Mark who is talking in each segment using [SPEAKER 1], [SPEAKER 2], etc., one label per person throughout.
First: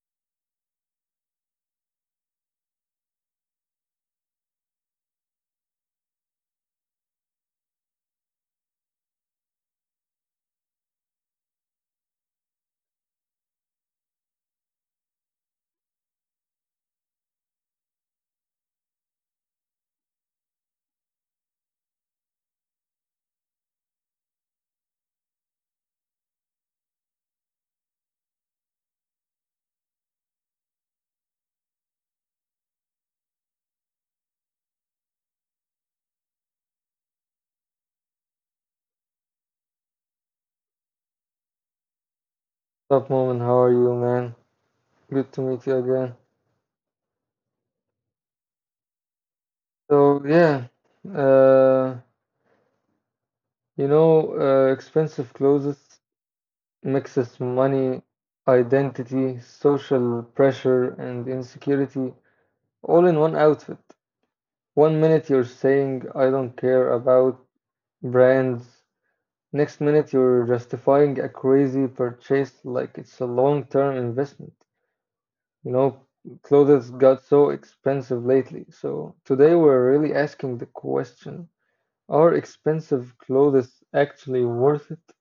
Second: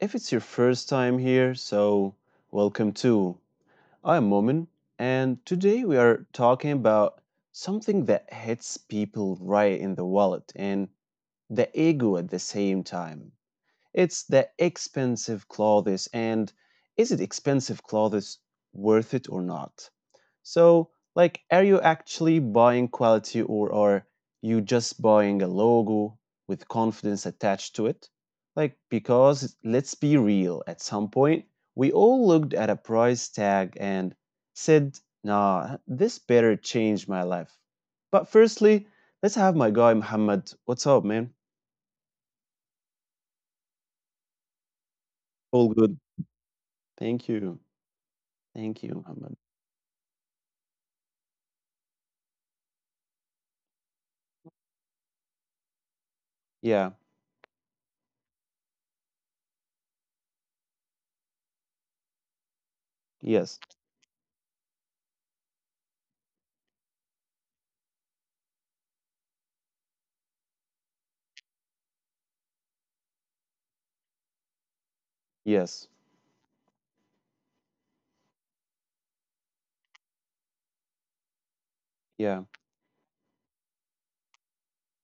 [SPEAKER 1] if it's your first time here, welcome too. I'm Momin, and today we are talking about something that hits people right in the wallet and the ego at the same time. It's the expensive clothes and is it expensive clothes worth it or not? So, like, are you actually buying quality or are you just buying a logo with confidence attached to it? Like, because let's be real, at some point, we all looked at a price tag and said, nah, this better change my life. But firstly, let's have my guy Muhammad. What's up, man?
[SPEAKER 2] Up, Moment. How are you, man? Good to meet you
[SPEAKER 1] All
[SPEAKER 2] again.
[SPEAKER 1] good. Thank you. Thank you, Muhammad.
[SPEAKER 2] So yeah, uh, expensive clothes
[SPEAKER 1] Yeah,
[SPEAKER 2] mixes money, identity, social pressure, and insecurity all in one outfit.
[SPEAKER 1] yes,
[SPEAKER 2] One minute you're saying I don't care about brands, next minute you're justifying a crazy purchase like it's a long-term investment. You know,
[SPEAKER 1] yes,
[SPEAKER 2] clothes got so expensive lately. So today we're really asking the question, are
[SPEAKER 1] yeah,
[SPEAKER 2] expensive clothes actually worth it?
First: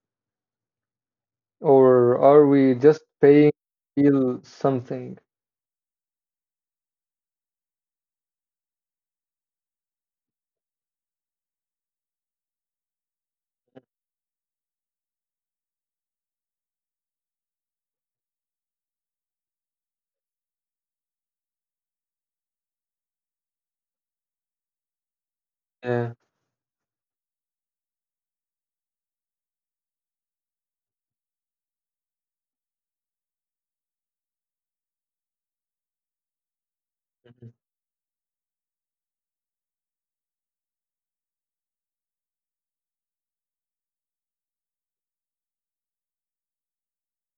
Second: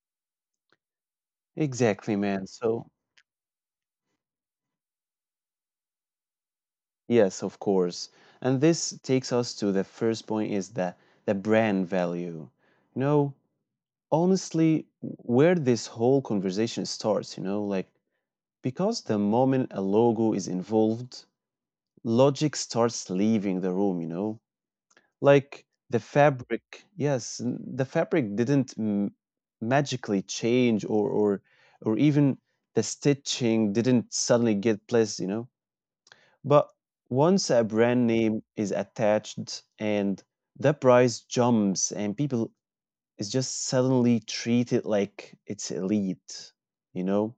[SPEAKER 1] exactly,
[SPEAKER 2] Or
[SPEAKER 1] man.
[SPEAKER 2] are we
[SPEAKER 1] So,
[SPEAKER 2] just paying to feel something?
[SPEAKER 1] yes, of course. And this takes us to the first point is the brand value. You know, honestly, where this whole conversation starts, you know, like because the moment a logo is involved, logic starts leaving the room, you know. Like the
[SPEAKER 2] Yeah.
[SPEAKER 1] fabric, yes, the fabric didn't magically change or or even the stitching didn't suddenly get placed, you know. But once
[SPEAKER 2] Mhm.
[SPEAKER 1] a brand name is attached and the price jumps and people is just suddenly treated like it's elite, you know?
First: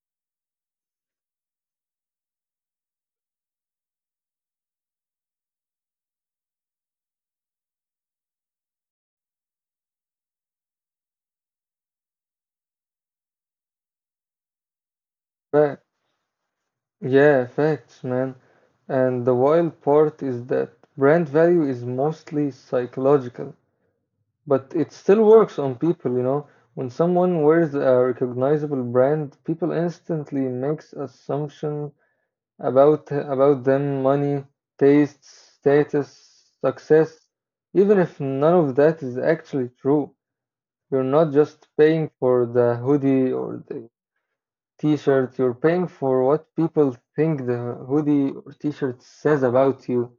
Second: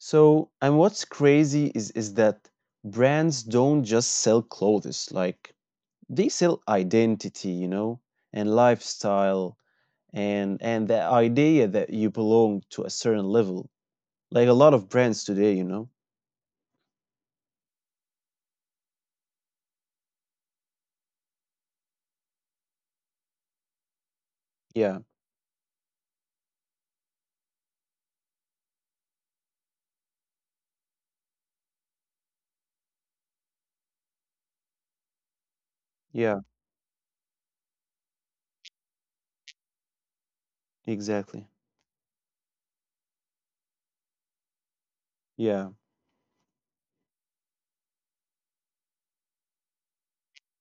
[SPEAKER 1] So, and what's crazy is that brands don't just sell clothes, like they sell identity, you know, and lifestyle, and the idea that you belong to a certain level, like a lot of brands today, you
[SPEAKER 2] Fact.
[SPEAKER 1] know.
[SPEAKER 2] Yeah, facts, man. And the wild part is that brand value is mostly psychological, but it
[SPEAKER 1] Yeah,
[SPEAKER 2] still works on people, you know. When someone wears a recognizable brand, people instantly makes assumption about them, money, taste,
[SPEAKER 1] yeah,
[SPEAKER 2] status, success, even if none of that is actually true. You're not
[SPEAKER 1] exactly.
[SPEAKER 2] just paying for the hoodie or the t-shirt,
[SPEAKER 1] Yeah.
[SPEAKER 2] you're paying for what people think the hoodie or t-shirt says about you.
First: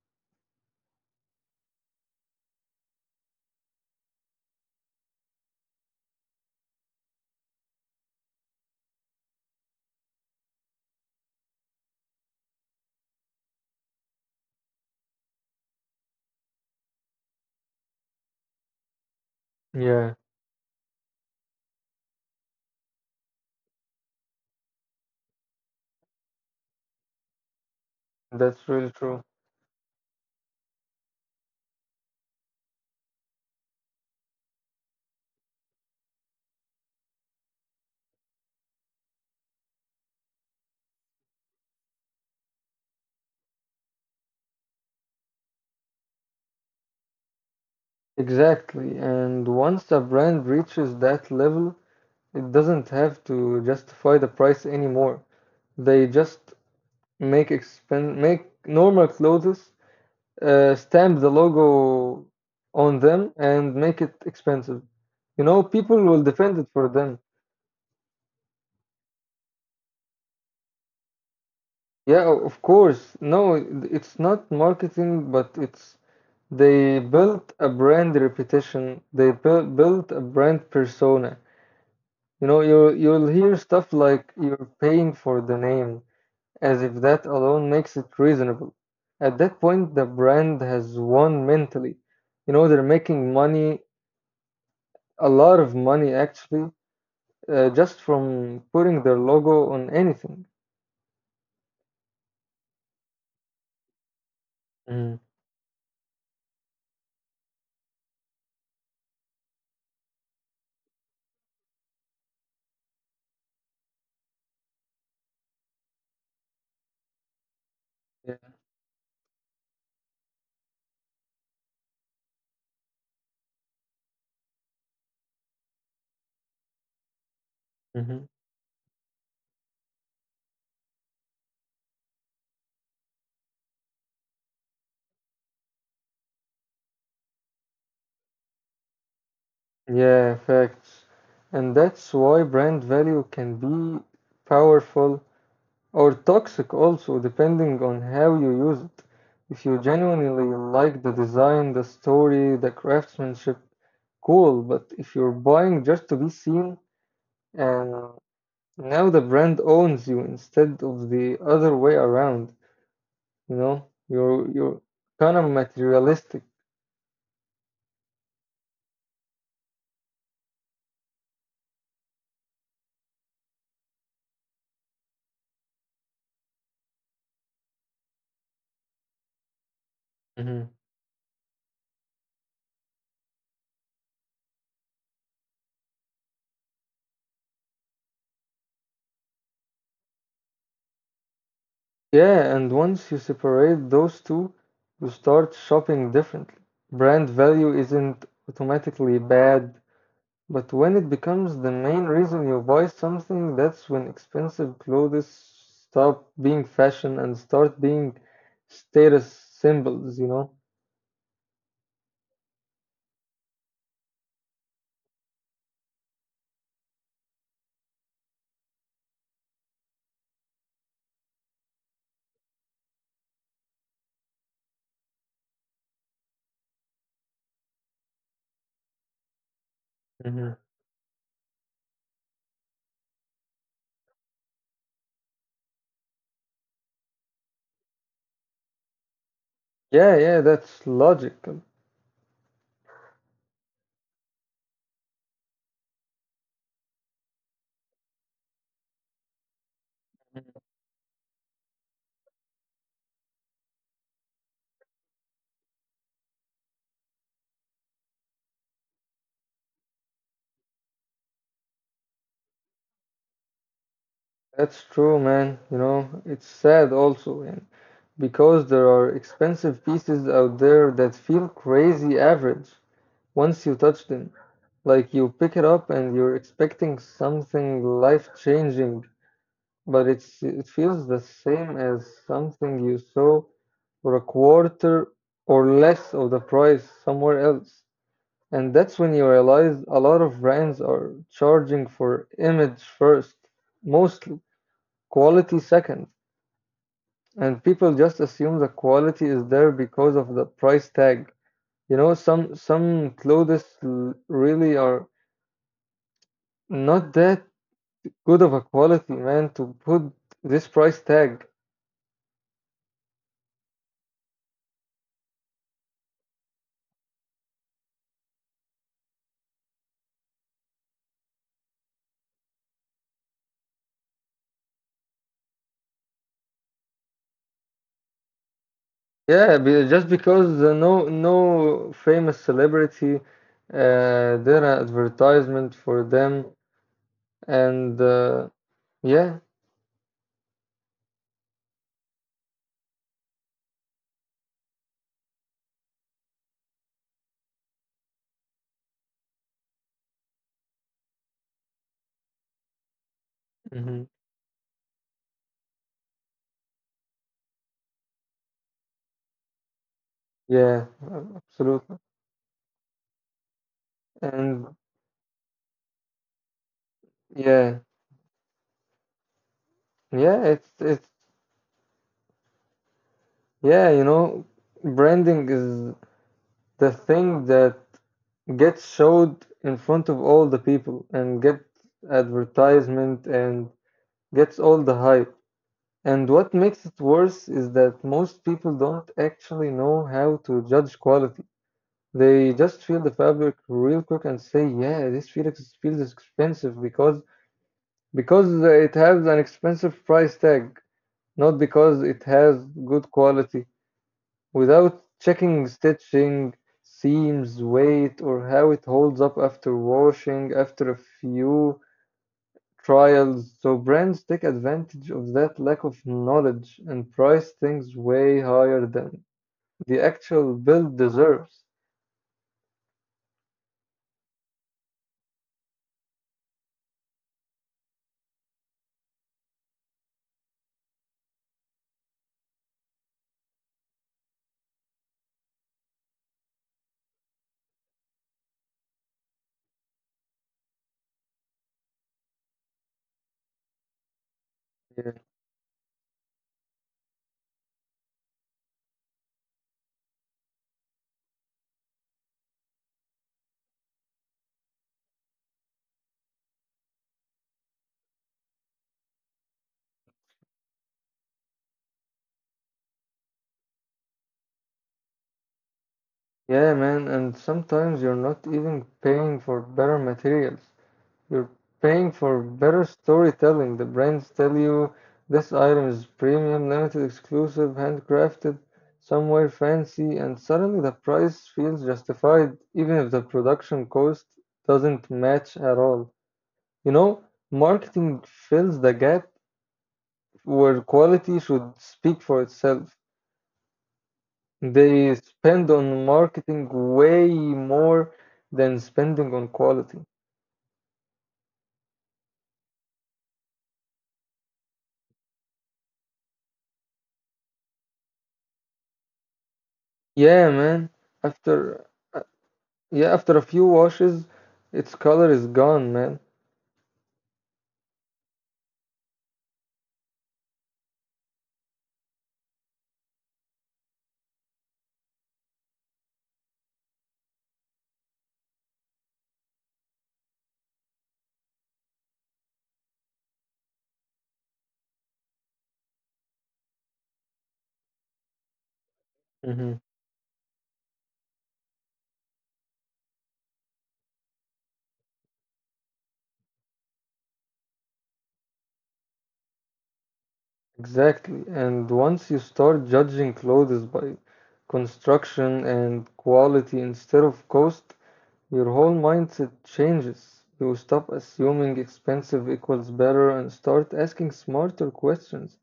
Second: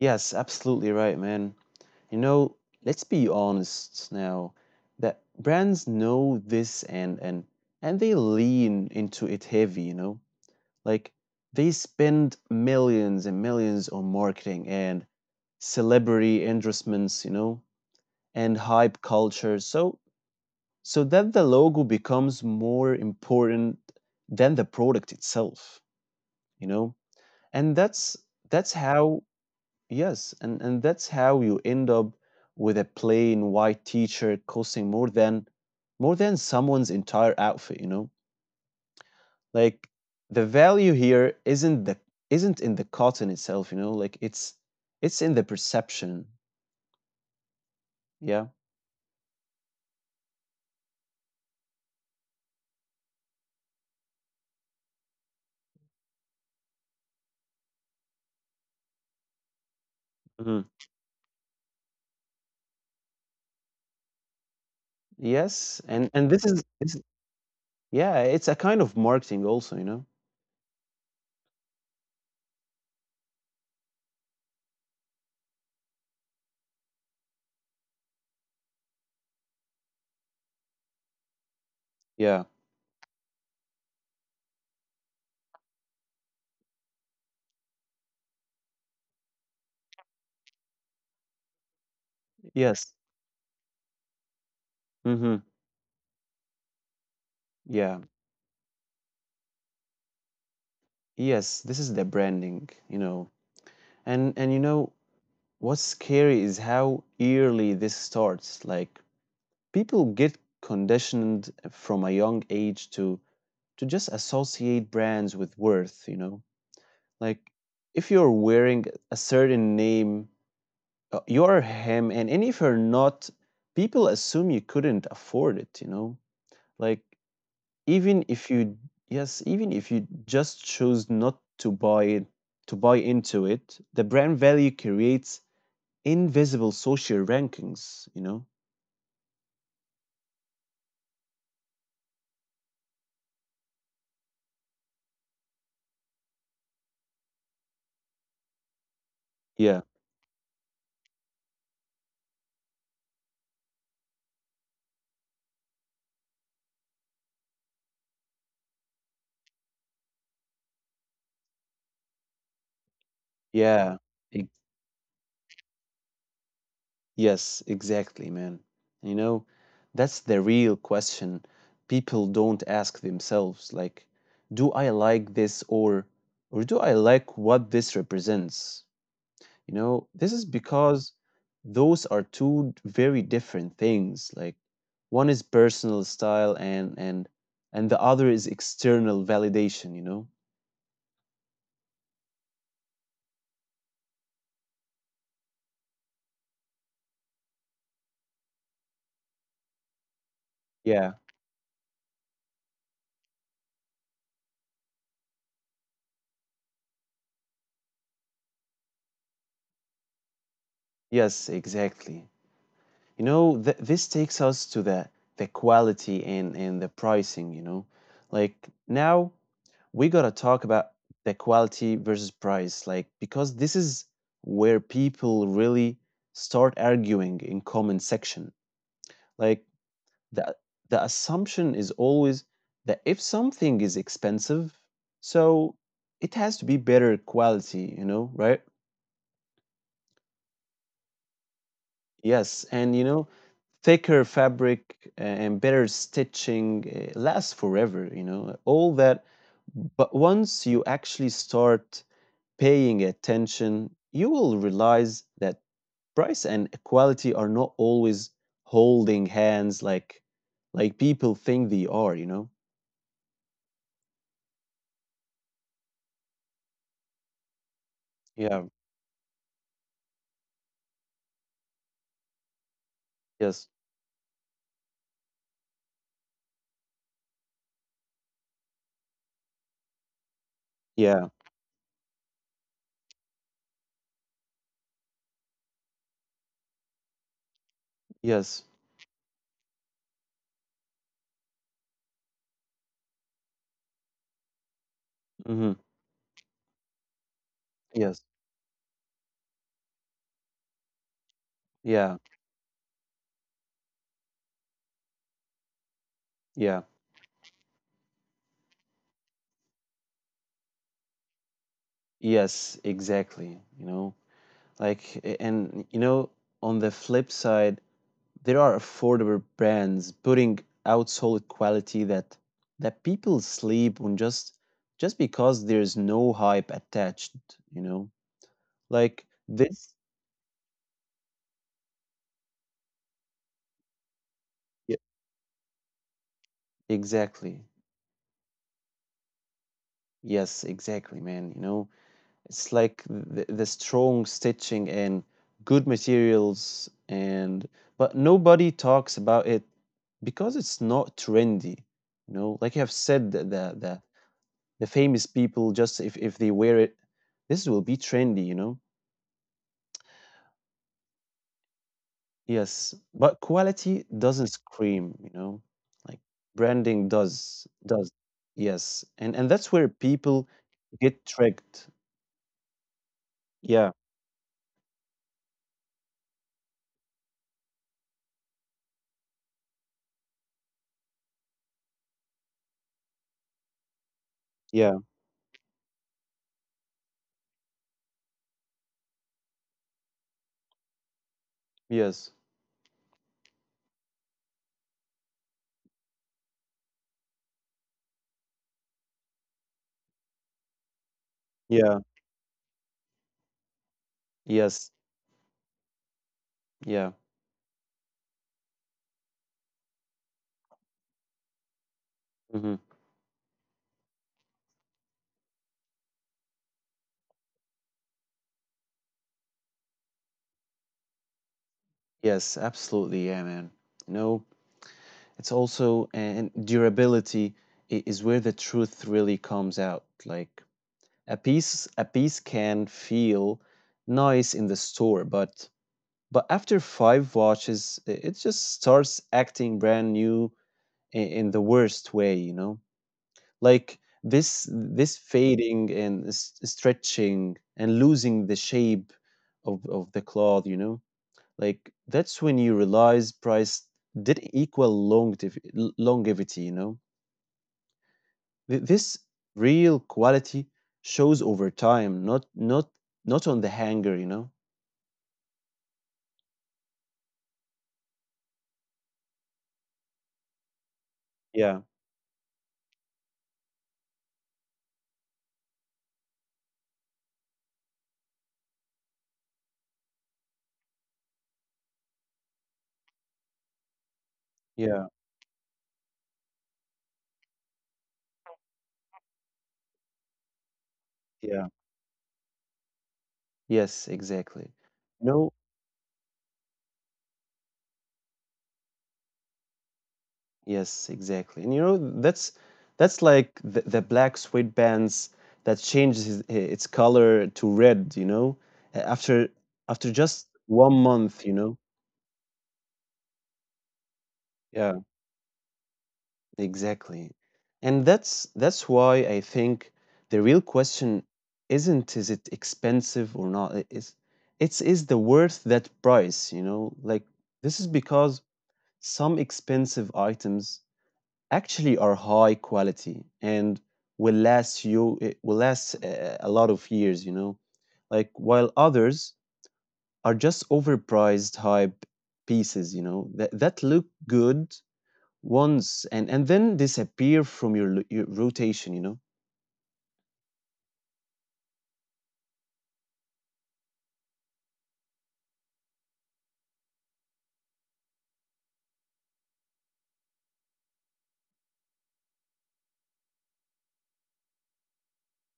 [SPEAKER 1] Yes, absolutely right, man. You know, let's be honest now that brands know this, and they lean into it heavy, you know. Like they spend millions and millions on marketing and celebrity endorsements, you know, and hype culture, so
[SPEAKER 2] Yeah,
[SPEAKER 1] so that the logo becomes more important than the product itself, you know. And
[SPEAKER 2] that's
[SPEAKER 1] that's
[SPEAKER 2] really true.
[SPEAKER 1] how yes, and that's how you end up with a plain white t-shirt costing more than someone's entire outfit, you know. Like the value here isn't in the cotton itself, you know. Like it's in the perception. Yeah.
[SPEAKER 2] Exactly, and once a brand reaches that level, it doesn't have to justify the price anymore. They just make normal clothes, stamp
[SPEAKER 1] Mhm.
[SPEAKER 2] the logo on them and make it expensive. You know, people will
[SPEAKER 1] Yes,
[SPEAKER 2] defend it for
[SPEAKER 1] and this
[SPEAKER 2] them.
[SPEAKER 1] is this yeah, it's a kind of marketing also, you know?
[SPEAKER 2] Yeah, of course. No, it's not marketing, but it's they built a brand reputation. They built a brand persona. You know,
[SPEAKER 1] Yeah.
[SPEAKER 2] you'll hear stuff like you're paying for the name, as if that alone makes it reasonable. At that point, the brand has won mentally. You know, they're making
[SPEAKER 1] Yes.
[SPEAKER 2] money, a lot
[SPEAKER 1] Mm-hmm.
[SPEAKER 2] of money actually, just
[SPEAKER 1] Yeah.
[SPEAKER 2] from putting their logo on anything.
[SPEAKER 1] Yes, this is the branding, you know. And you know
[SPEAKER 2] Mm,
[SPEAKER 1] what's scary is how early this starts. Like people get conditioned from a young age to just associate brands with worth, you know? Like if
[SPEAKER 2] yeah,
[SPEAKER 1] you're wearing a certain name, you're him, and if you're not, people assume you couldn't afford it, you know? Like
[SPEAKER 2] mhm.
[SPEAKER 1] even if you yes, even if you just chose not to buy into it, the brand value creates invisible social rankings, you know.
[SPEAKER 2] Yeah, facts. And that's why brand value can be powerful or toxic also, depending on how you use it. If you
[SPEAKER 1] Yeah.
[SPEAKER 2] genuinely like the design, the story, the craftsmanship, cool. But if you're buying just to be seen, and now the brand owns you instead of the other way around, you know,
[SPEAKER 1] Yeah.
[SPEAKER 2] you're
[SPEAKER 1] e-
[SPEAKER 2] kind of materialistic.
[SPEAKER 1] yes, exactly, man. You know, that's the real question people don't ask themselves. Like, do I like this, or do I like what this represents? You know, this is because those are two very different things. Like one is personal style, and and the other is external validation, you know?
[SPEAKER 2] Yeah, and once you separate those two, you start shopping differently. Brand value isn't automatically bad, but when it becomes
[SPEAKER 1] Yeah.
[SPEAKER 2] the main reason you buy something, that's when expensive clothes stop being fashion and start being status symbols, you know?
[SPEAKER 1] Yes, exactly. You know, th this takes us to the quality and the pricing, you know? Like now we gotta talk about the quality versus price, like because this is where people really start arguing in comment section. Like
[SPEAKER 2] Mhm.
[SPEAKER 1] the the assumption is always that if something is expensive, so it has to be better quality, you know, right?
[SPEAKER 2] Yeah, yeah, that's logical.
[SPEAKER 1] Yes, and you know, thicker fabric and better stitching, lasts forever, you know, all that. But once you actually start paying attention, you will realize that price and quality are not always holding hands like people think they are, you know?
[SPEAKER 2] That's true, man. You know, it's sad also, and because there
[SPEAKER 1] Yeah,
[SPEAKER 2] are expensive pieces out there that feel crazy average once you touch
[SPEAKER 1] yes.
[SPEAKER 2] them. Like you pick it up and you're expecting something life-changing, but it feels the
[SPEAKER 1] Yeah.
[SPEAKER 2] same as something you saw for a quarter or less of the price somewhere else. And that's
[SPEAKER 1] Yes.
[SPEAKER 2] when you realize a lot of brands are charging for image first, mostly quality
[SPEAKER 1] Mhm.
[SPEAKER 2] second, and people just
[SPEAKER 1] Yes.
[SPEAKER 2] assume the quality is there because of the price tag. You know, some
[SPEAKER 1] Yeah.
[SPEAKER 2] some clothes really are not
[SPEAKER 1] Yeah.
[SPEAKER 2] that good of a quality, man, to put this price tag.
[SPEAKER 1] Yes, exactly, you know? Like you know, on the flip side, there are affordable brands putting out solid quality that people sleep on, just because there's no hype attached, you know?
[SPEAKER 2] Yeah,
[SPEAKER 1] Like
[SPEAKER 2] just
[SPEAKER 1] this.
[SPEAKER 2] because no famous celebrity did an
[SPEAKER 1] Yeah.
[SPEAKER 2] advertisement for them and
[SPEAKER 1] Exactly.
[SPEAKER 2] yeah.
[SPEAKER 1] Yes, exactly, man, you know? It's like the strong stitching and good materials and but nobody talks about it because it's not trendy. You know, like you have said that
[SPEAKER 2] Hmm.
[SPEAKER 1] the famous people, just if they wear it, this will be trendy, you know?
[SPEAKER 2] Yeah, absolutely.
[SPEAKER 1] Yes. But quality doesn't
[SPEAKER 2] And
[SPEAKER 1] scream, you know? Like branding
[SPEAKER 2] yeah,
[SPEAKER 1] does. Yes. And that's where
[SPEAKER 2] yeah,
[SPEAKER 1] people
[SPEAKER 2] it's
[SPEAKER 1] get tricked.
[SPEAKER 2] yeah, you
[SPEAKER 1] Yeah.
[SPEAKER 2] know, branding is the thing that gets showed in front of all the people and gets advertisement and gets all the hype.
[SPEAKER 1] Yeah.
[SPEAKER 2] And what makes it worse is that most people don't actually know how to judge quality. They
[SPEAKER 1] Yes.
[SPEAKER 2] just feel the fabric real quick and say, "Yeah, this Felix feels expensive because it has an expensive price tag, not because it
[SPEAKER 1] Yeah.
[SPEAKER 2] has good quality." Without
[SPEAKER 1] Yes.
[SPEAKER 2] checking stitching,
[SPEAKER 1] Yeah.
[SPEAKER 2] seams, weight, or how it holds up after washing after a few
[SPEAKER 1] Hmm.
[SPEAKER 2] trials, so brands take advantage of that lack of knowledge and price things way higher than the actual build deserves.
[SPEAKER 1] Yes, absolutely. Yeah, man. You know, it's also and durability is where the truth really comes out. Like a piece can feel nice in the store, but after five watches, it just starts acting brand new in the worst way, you know? Like this
[SPEAKER 2] Yeah,
[SPEAKER 1] fading and stretching and losing the shape of the cloth, you know? Like that's when you realize price didn't equal longevity, you know. This real quality shows over time, not not on the hanger, you know.
[SPEAKER 2] yeah man, and sometimes you're not even paying for better materials. You're paying
[SPEAKER 1] Yeah,
[SPEAKER 2] for better storytelling. The brands tell you this item is premium, limited, exclusive, handcrafted, somewhere fancy, and suddenly the price feels justified even if the production cost doesn't
[SPEAKER 1] yeah,
[SPEAKER 2] match at all. You know, marketing fills the gap where quality should
[SPEAKER 1] yeah.
[SPEAKER 2] speak for itself.
[SPEAKER 1] Yes, exactly.
[SPEAKER 2] They spend
[SPEAKER 1] No,
[SPEAKER 2] on marketing way more than spending on quality.
[SPEAKER 1] yes, exactly. And you know that's that's like the black sweatbands that changes its color to red, you know, after
[SPEAKER 2] Yeah,
[SPEAKER 1] after
[SPEAKER 2] man.
[SPEAKER 1] just one
[SPEAKER 2] After
[SPEAKER 1] month, you know.
[SPEAKER 2] yeah, after a few washes, its color is
[SPEAKER 1] Yeah.
[SPEAKER 2] gone, man.
[SPEAKER 1] Exactly. And that's why I think the real question isn't is it expensive or not. It's is the worth that price, you know? Like this is because some expensive items actually are high quality and will last you it will last, a lot of years, you know? Like while others
[SPEAKER 2] Hmm.
[SPEAKER 1] are just overpriced hype pieces, you know, that look good once and then disappear from your, your rotation, you know.
[SPEAKER 2] Exactly. And once you start judging clothes by construction and quality instead of cost, your whole mindset changes. You stop assuming expensive equals better and start asking smarter questions.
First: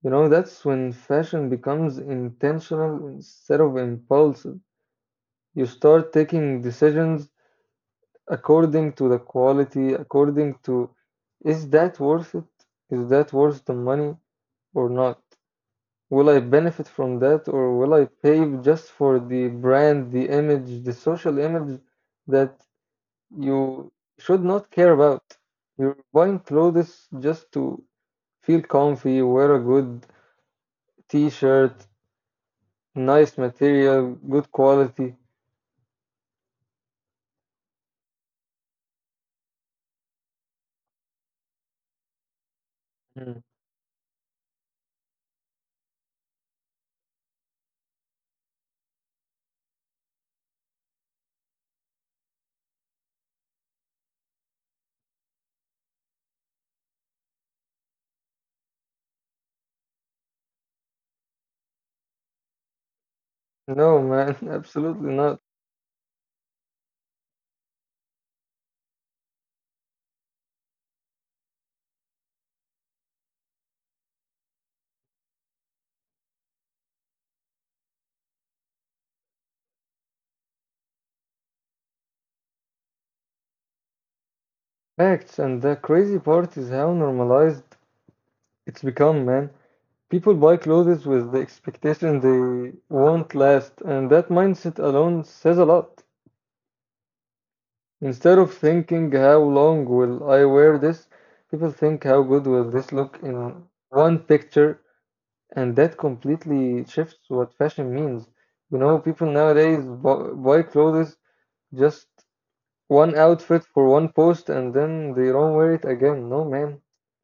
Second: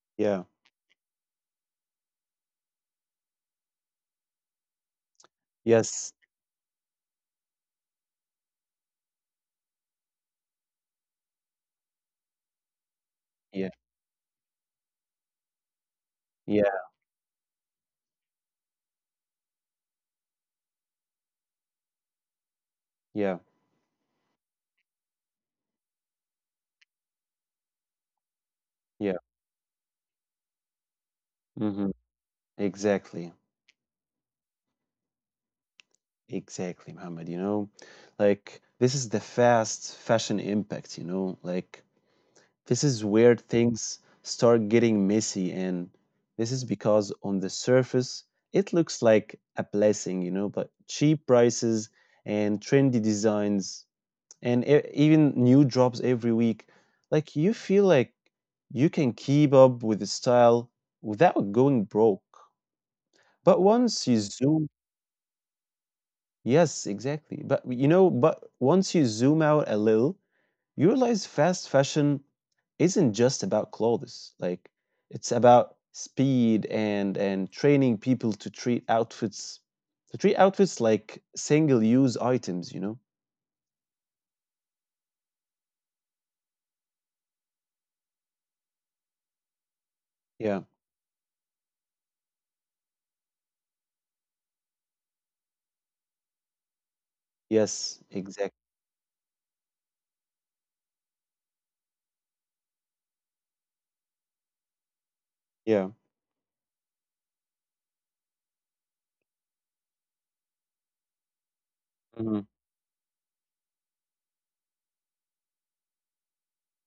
[SPEAKER 2] You know,
[SPEAKER 1] Yeah.
[SPEAKER 2] that's when fashion becomes intentional instead of impulsive. You start
[SPEAKER 1] Yes.
[SPEAKER 2] taking decisions according to the quality, according to, is that worth it? Is that worth the
[SPEAKER 1] Yeah.
[SPEAKER 2] money or not? Will I benefit
[SPEAKER 1] Yeah.
[SPEAKER 2] from that or will I pay just for the brand, the image, the social image that
[SPEAKER 1] Yeah.
[SPEAKER 2] you should not care about? You're buying clothes just to feel comfy,
[SPEAKER 1] Yeah.
[SPEAKER 2] wear a good t-shirt,
[SPEAKER 1] Hmm.
[SPEAKER 2] nice
[SPEAKER 1] Exactly.
[SPEAKER 2] material, good quality.
[SPEAKER 1] Exactly, Muhammad, you know. Like this is the fast fashion impact, you know. Like this is
[SPEAKER 2] Mm.
[SPEAKER 1] where things start getting messy, and this is because on the surface it looks like a blessing, you know, but cheap prices and trendy designs and even new drops every week, like you feel like you can keep up with the style without going broke. But
[SPEAKER 2] No, man,
[SPEAKER 1] once you zoom
[SPEAKER 2] absolutely not.
[SPEAKER 1] yes exactly but you know but once you zoom out a little, you realize fast fashion isn't just about clothes. Like it's about speed, and training people to treat outfits like single use items, you know.
[SPEAKER 2] Facts, and the crazy part is how normalized it's become, man. People buy
[SPEAKER 1] Yeah.
[SPEAKER 2] clothes with the expectation they won't last, and that mindset alone says a lot.
[SPEAKER 1] Yes,
[SPEAKER 2] Instead of
[SPEAKER 1] exactly.
[SPEAKER 2] thinking, how long will I wear this, people think, how good will this look in one picture, and that
[SPEAKER 1] Yeah.
[SPEAKER 2] completely shifts what fashion means. You know, people nowadays buy clothes just one outfit for one post and then they don't wear it again. No, man,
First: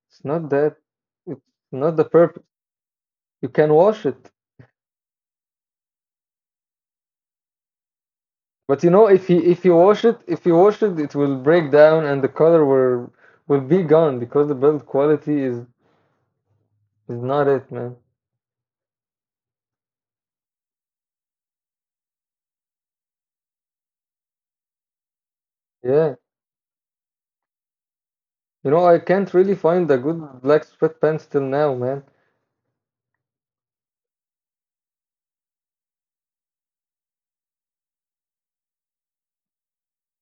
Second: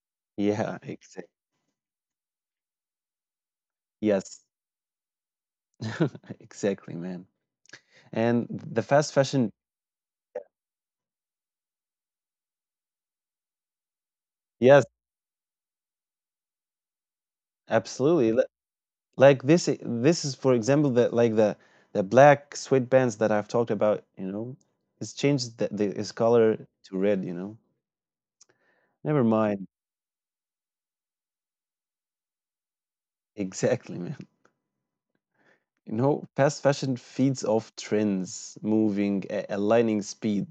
[SPEAKER 2] it's not that,
[SPEAKER 1] Yeah, exactly.
[SPEAKER 2] it's not the purpose. You can wash it.
[SPEAKER 1] Yes, exactly, man. And the
[SPEAKER 2] But you know,
[SPEAKER 1] fast fashion,
[SPEAKER 2] if you wash it, if you wash it, it will break down and the color will be gone because the
[SPEAKER 1] yes,
[SPEAKER 2] build quality is not it, man.
[SPEAKER 1] absolutely. Like this, this is for example the like the black sweatbands that I've talked about. You know, it's changed the, its
[SPEAKER 2] Yeah.
[SPEAKER 1] color to red. You know,
[SPEAKER 2] You know,
[SPEAKER 1] never
[SPEAKER 2] I can't
[SPEAKER 1] mind.
[SPEAKER 2] really find a good black sweatpants till now, man.
[SPEAKER 1] Exactly, man. You know, fast fashion feeds off trends, moving, aligning speed.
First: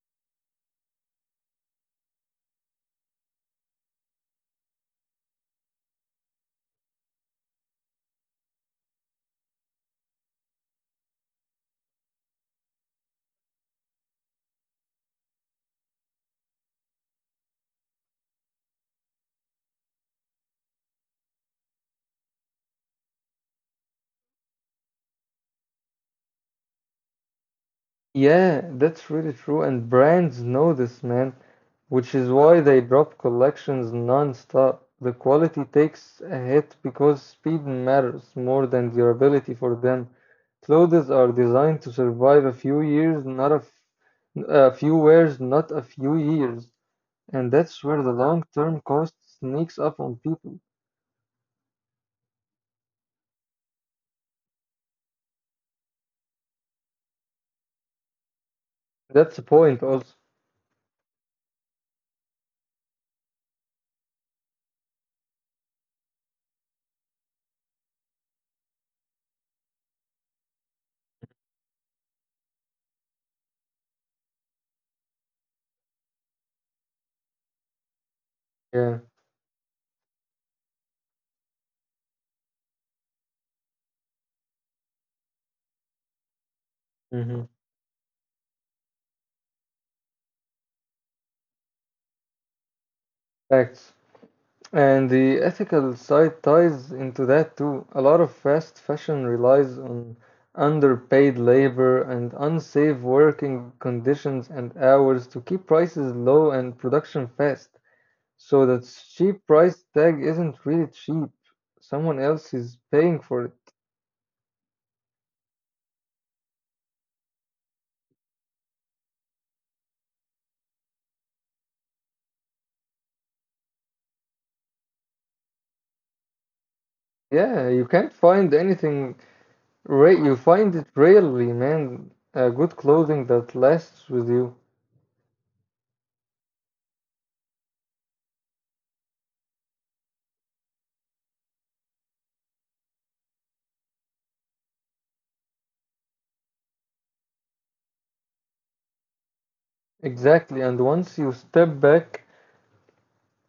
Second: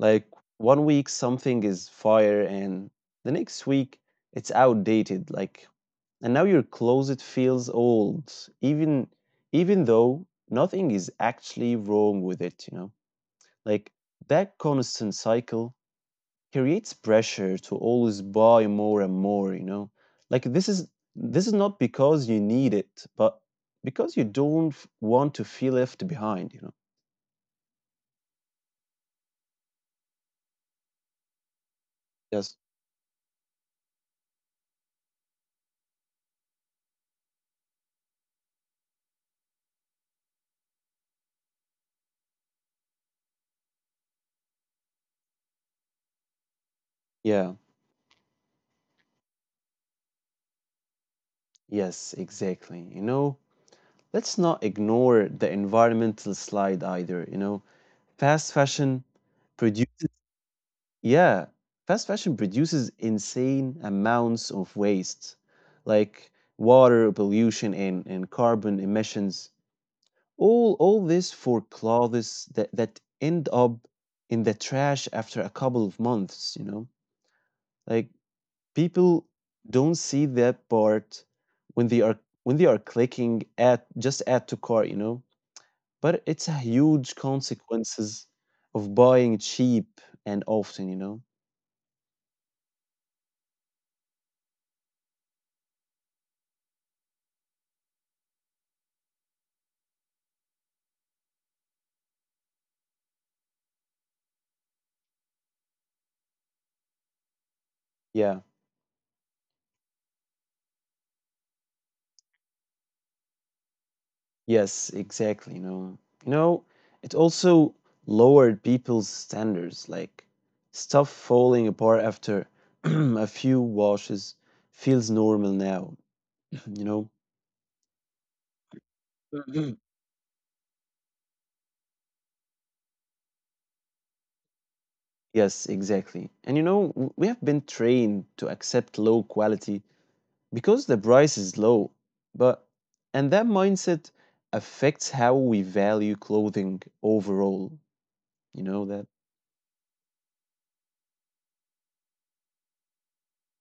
[SPEAKER 1] Like 1 week something is fire, and the next week it's outdated. Like and now your closet feels old, even even though nothing is actually wrong with it, you know. Like that constant cycle creates pressure to always buy more and more, you know. Like this is not because you need it, but because you don't want to feel left behind, you know.
[SPEAKER 2] Yeah, that's really true, and brands know this, man, which is why
[SPEAKER 1] Yes.
[SPEAKER 2] they drop collections non-stop. The quality takes a hit because speed matters more than durability for them. Clothes are designed to survive a few years, not a few wears, not a few years. And that's
[SPEAKER 1] Yeah.
[SPEAKER 2] where the long-term cost sneaks up on people.
[SPEAKER 1] Yes, exactly. You know, let's not ignore the environmental slide either, you know. Fast
[SPEAKER 2] That's
[SPEAKER 1] fashion
[SPEAKER 2] the point also.
[SPEAKER 1] produces Yeah, fast fashion produces insane amounts of waste, like water pollution and carbon emissions. All this for clothes that, that end up in the trash after a couple of months, you know? Like
[SPEAKER 2] Yeah.
[SPEAKER 1] people don't see that part when they are when they are clicking at just add to cart, you know? But it's a
[SPEAKER 2] Hmm.
[SPEAKER 1] huge consequences of buying cheap and often, you know?
[SPEAKER 2] Facts. And the ethical side ties into that too. A lot of fast fashion relies on underpaid labor and unsafe working conditions and hours to keep prices low and production fast. So
[SPEAKER 1] Yeah.
[SPEAKER 2] that cheap price tag isn't really cheap. Someone else is paying for it.
[SPEAKER 1] Yes, exactly. You know, it also lowered people's standards, like stuff falling apart after a few washes feels normal now. You know.
[SPEAKER 2] Yeah, you can't find anything
[SPEAKER 1] Mhm.
[SPEAKER 2] right. You find it rarely, man. Good clothing that lasts with you.
[SPEAKER 1] Yes, exactly. And you know, we have been trained to accept low quality because the price is low. But and that mindset affects how we value clothing overall. You know that?
[SPEAKER 2] Exactly. And once you step back,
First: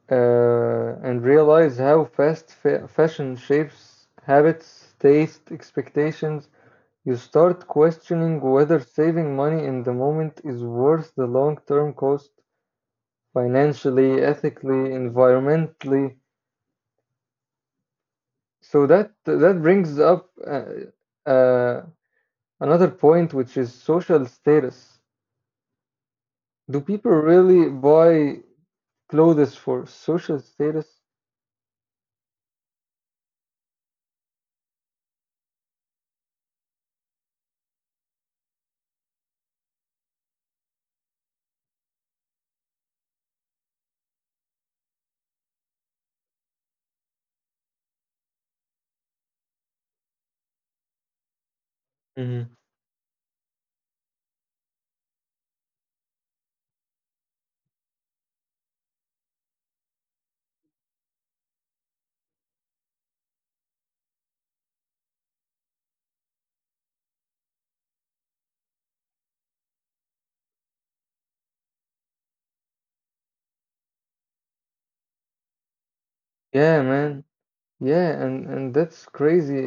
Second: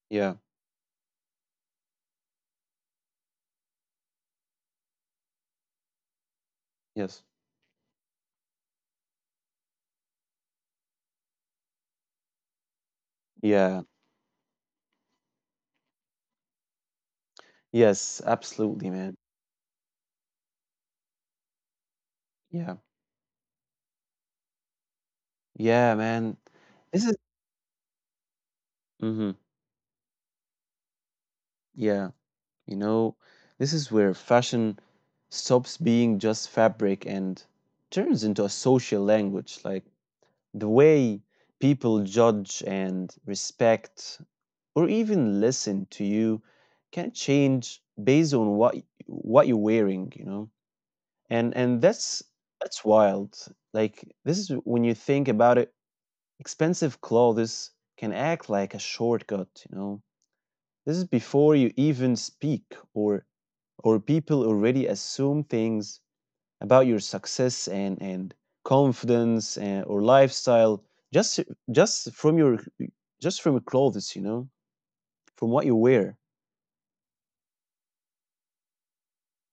[SPEAKER 1] Yeah.
[SPEAKER 2] and realize how fashion shapes habits, taste, expectations, you
[SPEAKER 1] Yes.
[SPEAKER 2] start questioning whether saving money in the moment is worth the long term cost
[SPEAKER 1] Yeah.
[SPEAKER 2] financially, ethically, environmentally.
[SPEAKER 1] Yes,
[SPEAKER 2] So
[SPEAKER 1] absolutely,
[SPEAKER 2] that
[SPEAKER 1] man.
[SPEAKER 2] that brings up another
[SPEAKER 1] Yeah.
[SPEAKER 2] point, which is social status.
[SPEAKER 1] Yeah, man.
[SPEAKER 2] Do people
[SPEAKER 1] This is
[SPEAKER 2] really buy clothes
[SPEAKER 1] hmm.
[SPEAKER 2] for social status?
[SPEAKER 1] Yeah. You know, this is where fashion stops being just fabric and turns into a social language, like the way people judge and respect or even listen to you can change based on what what you're wearing, you know. And and that's
[SPEAKER 2] Hmm.
[SPEAKER 1] that's wild. Like this is when you think about it, expensive clothes can act like a shortcut, you know. This is before you even speak, or people already assume things about your success and confidence, and or lifestyle, just just from your just from your clothes, you know, from what you wear.
[SPEAKER 2] Yeah, man. Yeah, and that's crazy,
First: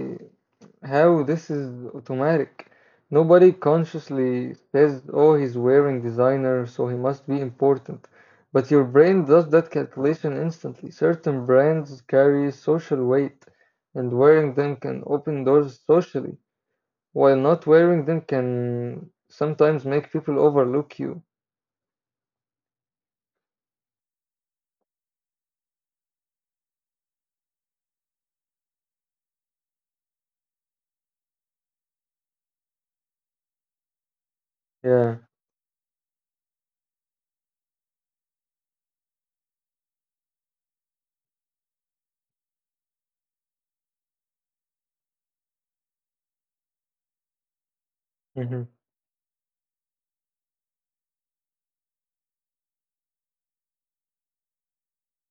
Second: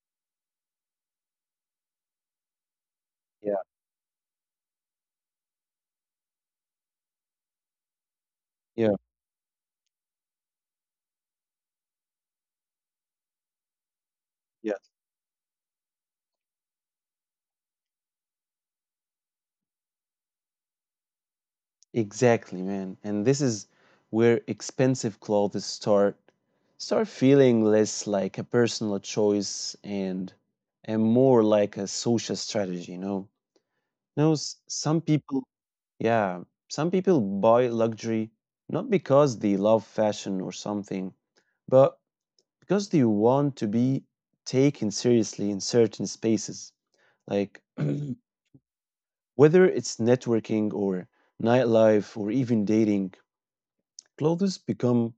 [SPEAKER 2] how this is automatic. Nobody
[SPEAKER 1] Yeah,
[SPEAKER 2] consciously says, oh, he's wearing designer, so he must be important. But your
[SPEAKER 1] yeah,
[SPEAKER 2] brain does that calculation instantly. Certain brands carry social weight, and wearing them
[SPEAKER 1] yeah.
[SPEAKER 2] can open doors socially, while not wearing them can sometimes make people overlook you.
[SPEAKER 1] Exactly, man. And this is where expensive clothes start feeling less like a personal choice and more like a social strategy, you know. You know, s- some
[SPEAKER 2] Yeah.
[SPEAKER 1] people Yeah, some people buy luxury not because they love fashion or something, but because they want to be taken seriously in certain spaces, like
[SPEAKER 2] Hmm.
[SPEAKER 1] whether it's networking or nightlife or even dating. Clothes become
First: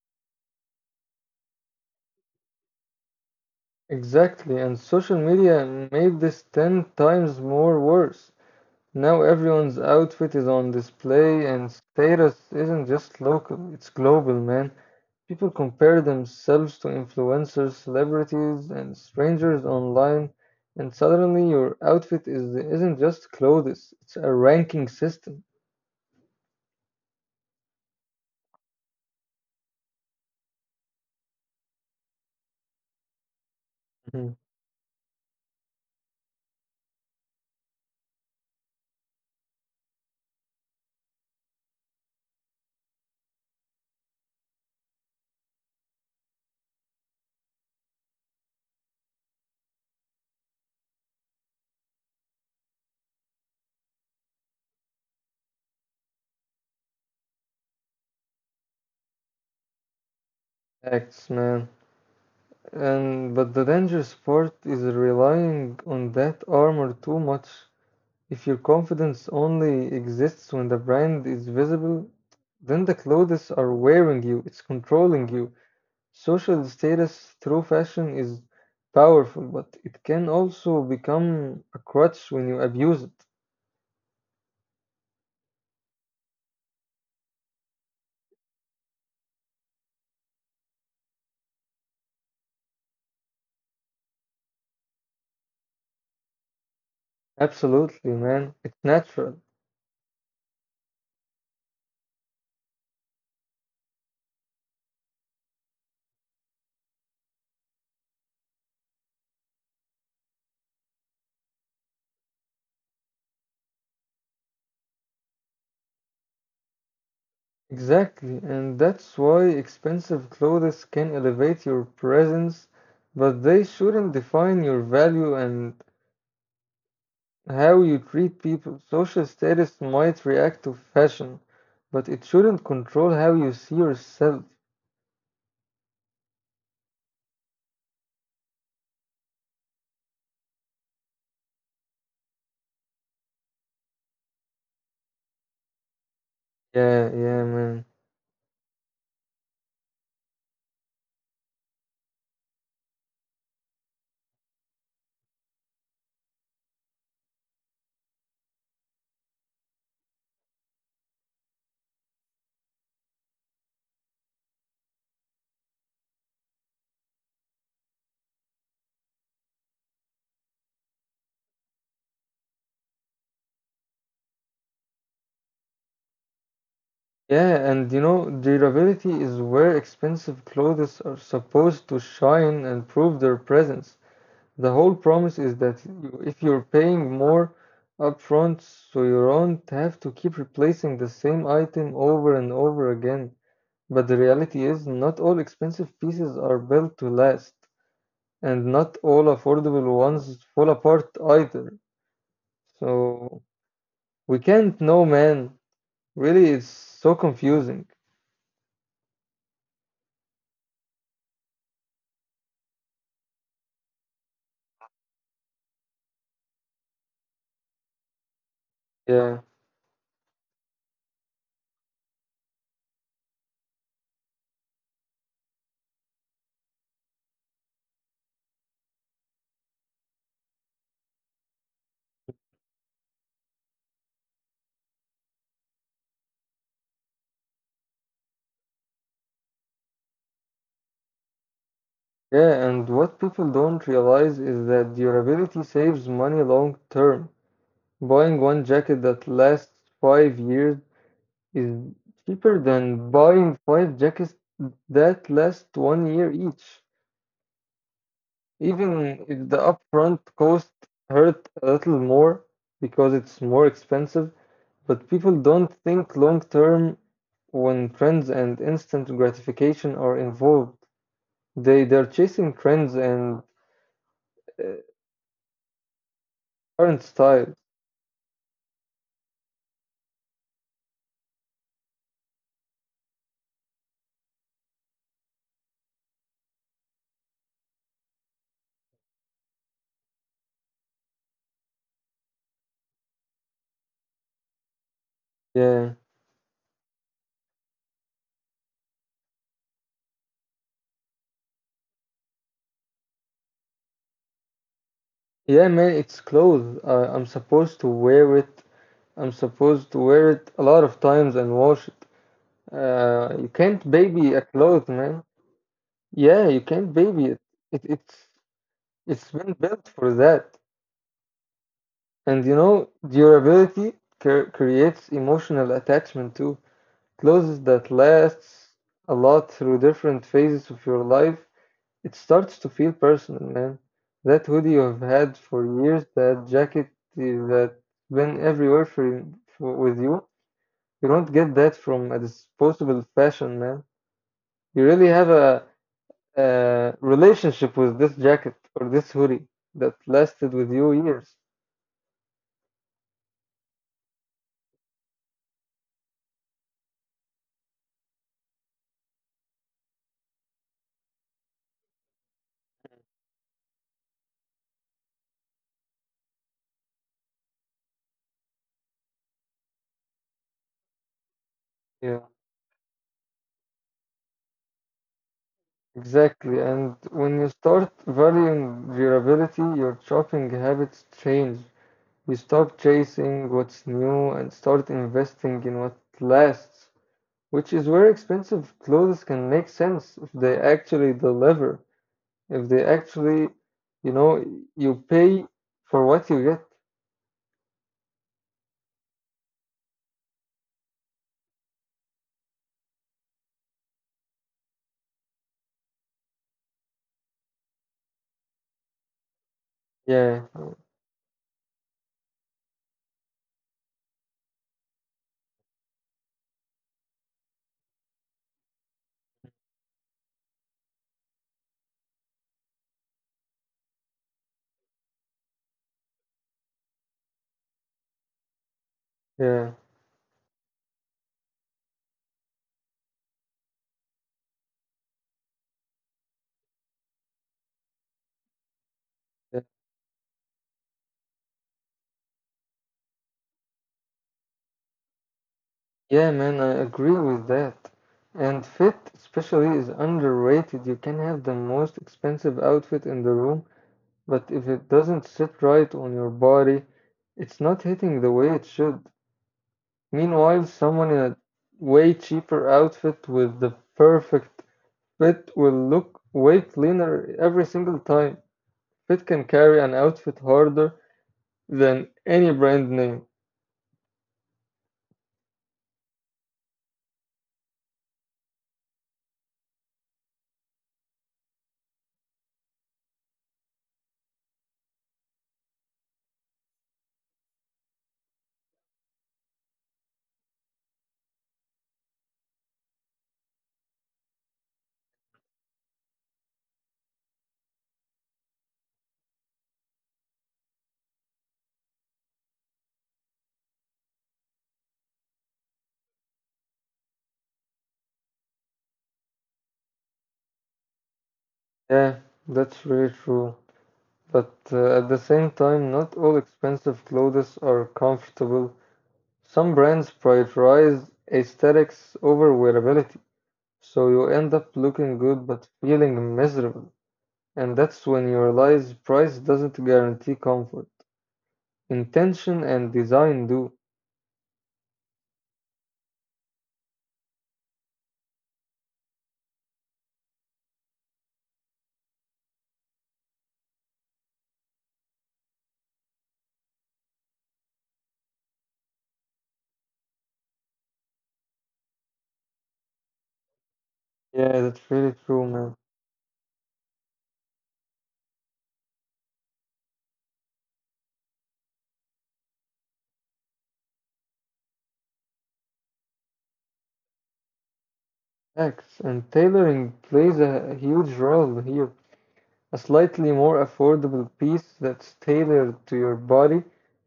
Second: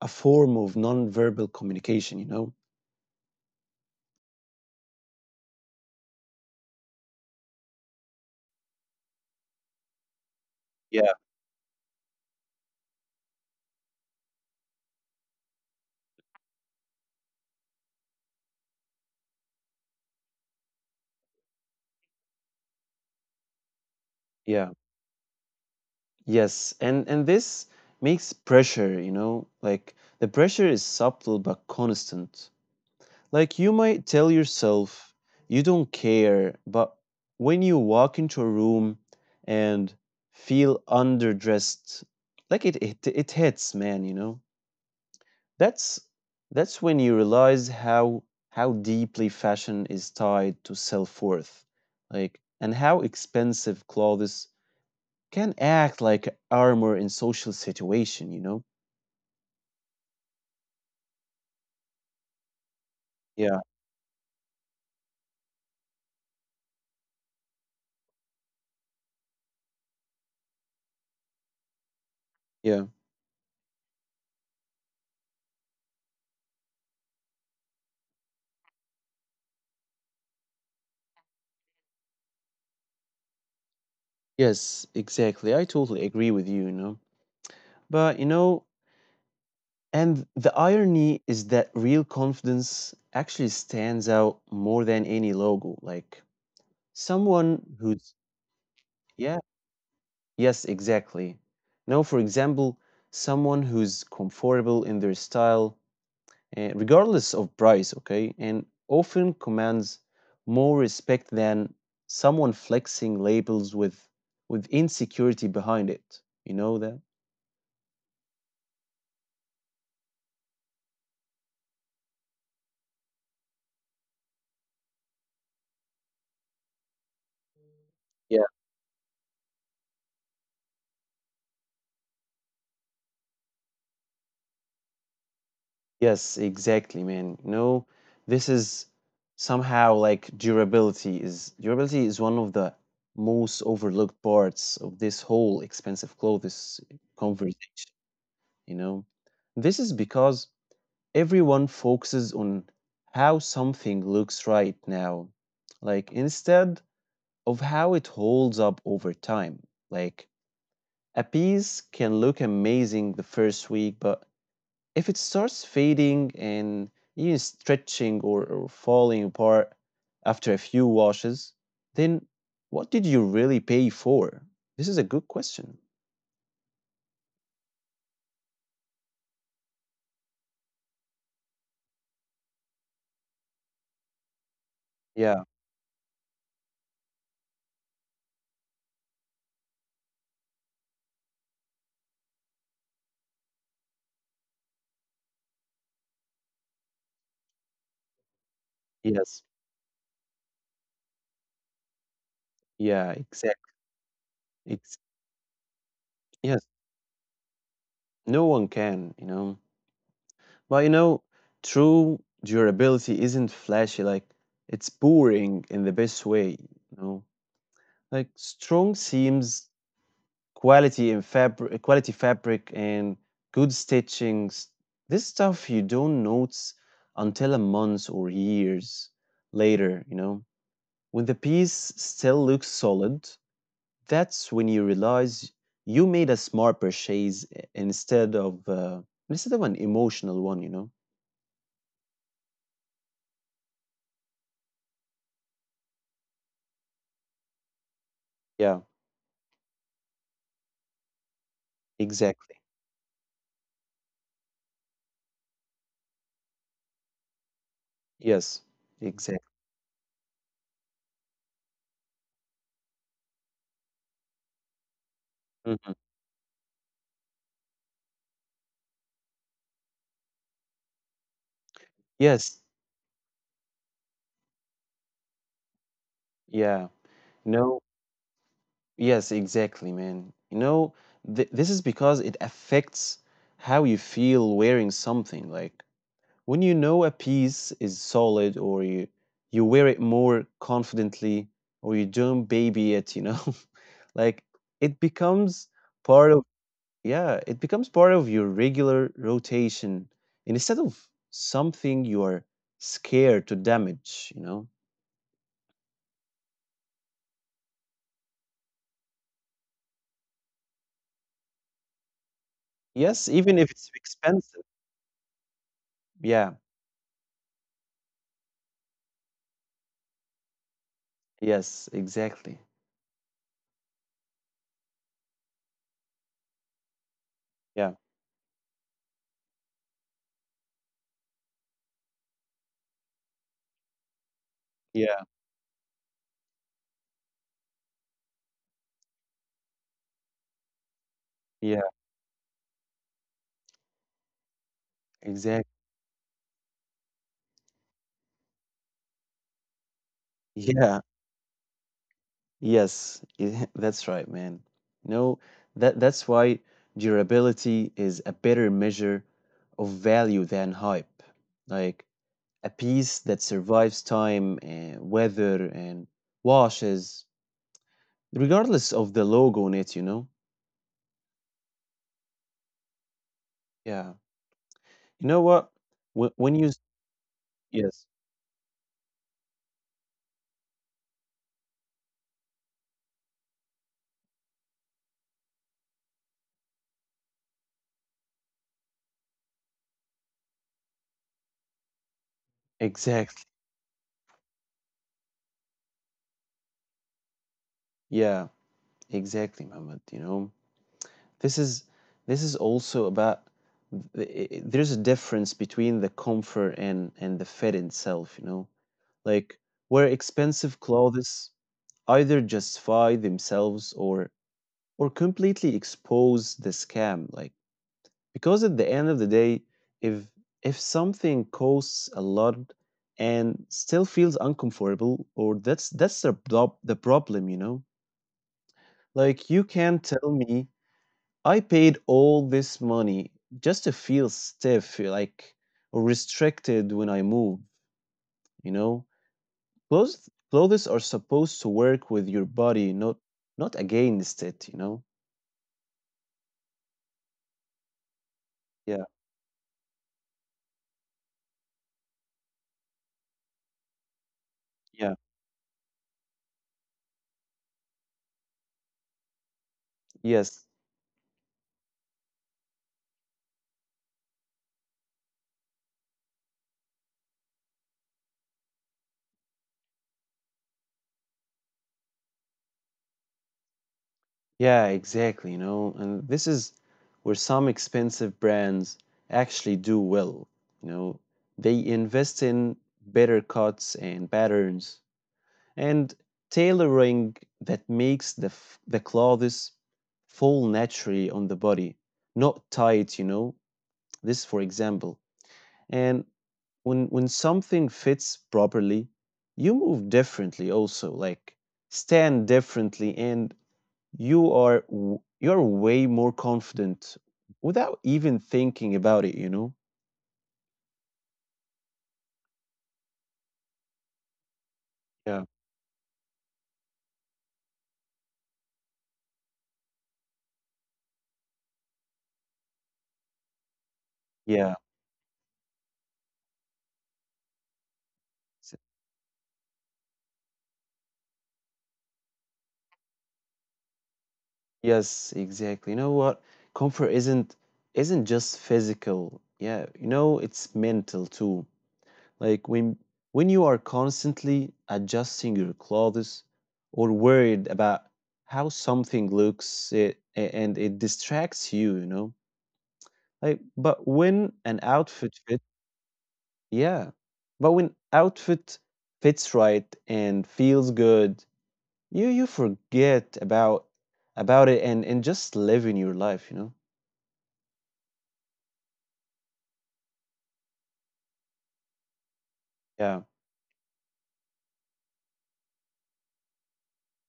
[SPEAKER 1] a form of nonverbal communication, you know?
[SPEAKER 2] Exactly, and social media made this 10 times more worse. Now everyone's outfit is on
[SPEAKER 1] Yeah.
[SPEAKER 2] display, and status isn't just local, it's global, man. People compare themselves to influencers, celebrities, and strangers online, and suddenly your outfit isn't just clothes, it's a
[SPEAKER 1] Yeah.
[SPEAKER 2] ranking system.
[SPEAKER 1] Yes, and this makes pressure, you know? Like the pressure is subtle but constant. Like you might tell
[SPEAKER 2] Mhm.
[SPEAKER 1] yourself you don't care, but when you walk into a room and feel underdressed, like it hits, man, you know. That's that's when you realize how deeply fashion is tied to self-worth. Like and how expensive clothes can act like armor in social situation, you know.
[SPEAKER 2] Facts, man. And but
[SPEAKER 1] Yeah,
[SPEAKER 2] the dangerous part is relying on that armor too much. If your confidence only exists when the brand is visible, then
[SPEAKER 1] yeah.
[SPEAKER 2] the clothes are wearing you, it's controlling you. Social status through fashion is powerful, but it can also become a crutch when you abuse it.
[SPEAKER 1] Yes, exactly. I totally agree with you, you know. But you know, and the irony is that real confidence actually stands out more than any logo. Like someone
[SPEAKER 2] Absolutely,
[SPEAKER 1] who's,
[SPEAKER 2] man. It's
[SPEAKER 1] yeah,
[SPEAKER 2] natural.
[SPEAKER 1] yes, exactly. Now, for example, someone who's comfortable in their style, regardless of price, okay, and often commands more respect than someone flexing labels with insecurity behind it. You know that?
[SPEAKER 2] Exactly, and that's why expensive clothes can elevate your presence, but they shouldn't define your value and how you treat people. Social status might react to fashion, but it shouldn't control how you see yourself.
[SPEAKER 1] Yes, exactly, man. No, this is somehow like durability is one of the most overlooked parts of this whole expensive clothes
[SPEAKER 2] Yeah, yeah, man.
[SPEAKER 1] conversation, you know. This is because everyone focuses on how something looks right now, like instead of how it holds up over time. Like a piece can look amazing the first week, but if it starts fading and even stretching or falling apart after a few washes, then what did you really pay for? This is a good question.
[SPEAKER 2] Yeah, and you know, durability is where expensive clothes are supposed to shine and prove their presence. The whole
[SPEAKER 1] Yeah.
[SPEAKER 2] promise is that if you're paying more upfront, so you don't have to keep replacing the same item over and over again. But the reality is, not all expensive pieces are built to last, and not
[SPEAKER 1] Yes.
[SPEAKER 2] all affordable ones fall apart either.
[SPEAKER 1] Yeah.
[SPEAKER 2] So
[SPEAKER 1] Exactly.
[SPEAKER 2] we can't
[SPEAKER 1] It's
[SPEAKER 2] know, man. Really, it's
[SPEAKER 1] yes.
[SPEAKER 2] so confusing.
[SPEAKER 1] No one can, you know. But you know, true durability isn't flashy. Like it's boring in the best way. You know, like strong
[SPEAKER 2] Yeah,
[SPEAKER 1] seams, quality fabric and good stitchings, this stuff you don't notice until a month or years later, you know, when the piece still looks solid, that's when you realize you made a smart purchase instead of uh, instead of an emotional one, you know.
[SPEAKER 2] yeah, and what people don't realize is that durability saves money long term. Buying
[SPEAKER 1] Yeah,
[SPEAKER 2] one jacket that lasts five years is
[SPEAKER 1] exactly.
[SPEAKER 2] cheaper than buying five jackets that last one year each.
[SPEAKER 1] Yes,
[SPEAKER 2] Even
[SPEAKER 1] exactly.
[SPEAKER 2] if the upfront cost hurt a little more because it's more expensive, but people
[SPEAKER 1] Mhm.
[SPEAKER 2] don't think long term when trends and instant gratification are involved. They're
[SPEAKER 1] Yes,
[SPEAKER 2] chasing trends and uh,
[SPEAKER 1] yeah,
[SPEAKER 2] current style.
[SPEAKER 1] no. Yes, exactly, man. You know, this is because it affects how you feel wearing something. Like when you know a piece is solid, or you wear it more confidently, or you don't baby it. You know, like it becomes
[SPEAKER 2] Yeah,
[SPEAKER 1] part of yeah, it becomes part of your regular rotation instead of something you are scared to damage. You know,
[SPEAKER 2] yeah, man. It's clothes. I'm supposed to wear it. I'm supposed to wear it a lot of times and wash it.
[SPEAKER 1] yes, even
[SPEAKER 2] You
[SPEAKER 1] if it's
[SPEAKER 2] can't baby a
[SPEAKER 1] expensive.
[SPEAKER 2] cloth, man.
[SPEAKER 1] Yeah.
[SPEAKER 2] Yeah, you can't baby it. It it's it's been built for that.
[SPEAKER 1] Yes, exactly.
[SPEAKER 2] And you know, durability creates emotional attachment too. Clothes
[SPEAKER 1] Yeah.
[SPEAKER 2] that lasts a lot through different phases of your life, it starts to feel personal, man. That hoodie you have had for years, that jacket that been everywhere for with you, you don't get
[SPEAKER 1] Yeah,
[SPEAKER 2] that from a disposable fashion, man. You really have
[SPEAKER 1] exactly.
[SPEAKER 2] a relationship with this jacket or this hoodie that lasted with
[SPEAKER 1] Yeah,
[SPEAKER 2] you years.
[SPEAKER 1] yes, yeah, that's right, man. No, that's why durability is a better measure of value than hype. Like a piece that survives time and weather and washes, regardless of the logo on it, you know?
[SPEAKER 2] Yeah,
[SPEAKER 1] Yeah. You know what? When,
[SPEAKER 2] exactly.
[SPEAKER 1] when you, s-
[SPEAKER 2] And when you start
[SPEAKER 1] yes,
[SPEAKER 2] valuing durability, your shopping habits change. We stop chasing what's new and start investing in what lasts, which is where expensive clothes can make sense if they actually deliver, if they actually,
[SPEAKER 1] exactly.
[SPEAKER 2] you know, you pay for what you get.
[SPEAKER 1] Yeah, exactly, Muhammad, you know? This is this is also about there's a difference between the comfort and the fit itself, you know. Like where
[SPEAKER 2] Yeah,
[SPEAKER 1] expensive clothes either justify themselves or completely expose the scam. Like because at the end of the day, if if something costs a lot and still feels uncomfortable, or that's the problem, you know. Like you
[SPEAKER 2] yeah,
[SPEAKER 1] can't tell me I paid all this money just to feel stiff, like or restricted when I move, you know?
[SPEAKER 2] yeah,
[SPEAKER 1] Clothes are supposed to work with your body, not against it, you know?
[SPEAKER 2] yeah, man, I agree with that. And
[SPEAKER 1] Yeah,
[SPEAKER 2] fit, especially, is underrated. You can have the most expensive outfit in the room, but if it
[SPEAKER 1] yeah,
[SPEAKER 2] doesn't sit right on your body, it's not hitting the way it should.
[SPEAKER 1] yes.
[SPEAKER 2] Meanwhile, someone in a way cheaper outfit with the perfect fit will look way cleaner every single time. Fit can carry an outfit harder than any brand name.
[SPEAKER 1] Yeah, exactly, you know. And this is where some expensive brands actually do well, you know. They invest in better cuts and patterns and tailoring that makes the clothes fall naturally on the body, not tight, you know. This for example. And when something fits properly, you move differently also, like stand differently, and you're way more confident without even thinking about it, you know?
[SPEAKER 2] Yeah, that's really true. But at the same
[SPEAKER 1] Yeah.
[SPEAKER 2] time, not all expensive clothes are comfortable. Some brands prioritize aesthetics over wearability, so you end up
[SPEAKER 1] Yeah.
[SPEAKER 2] looking good but feeling miserable. And that's when you realize price doesn't guarantee comfort. Intention and design do.
[SPEAKER 1] Yes, exactly. You know what? Comfort isn't just physical. Yeah, you know, it's mental too. Like when you are constantly adjusting your clothes or worried about how something looks, and it distracts you, you know. Like but
[SPEAKER 2] Yeah,
[SPEAKER 1] when
[SPEAKER 2] that's
[SPEAKER 1] an
[SPEAKER 2] really true,
[SPEAKER 1] outfit
[SPEAKER 2] man.
[SPEAKER 1] fit, yeah. But when outfit fits right and feels good, you forget about it and just live in your life, you know.
[SPEAKER 2] Facts. And tailoring plays a huge role here. A
[SPEAKER 1] Yeah,
[SPEAKER 2] slightly more affordable piece that's tailored to your body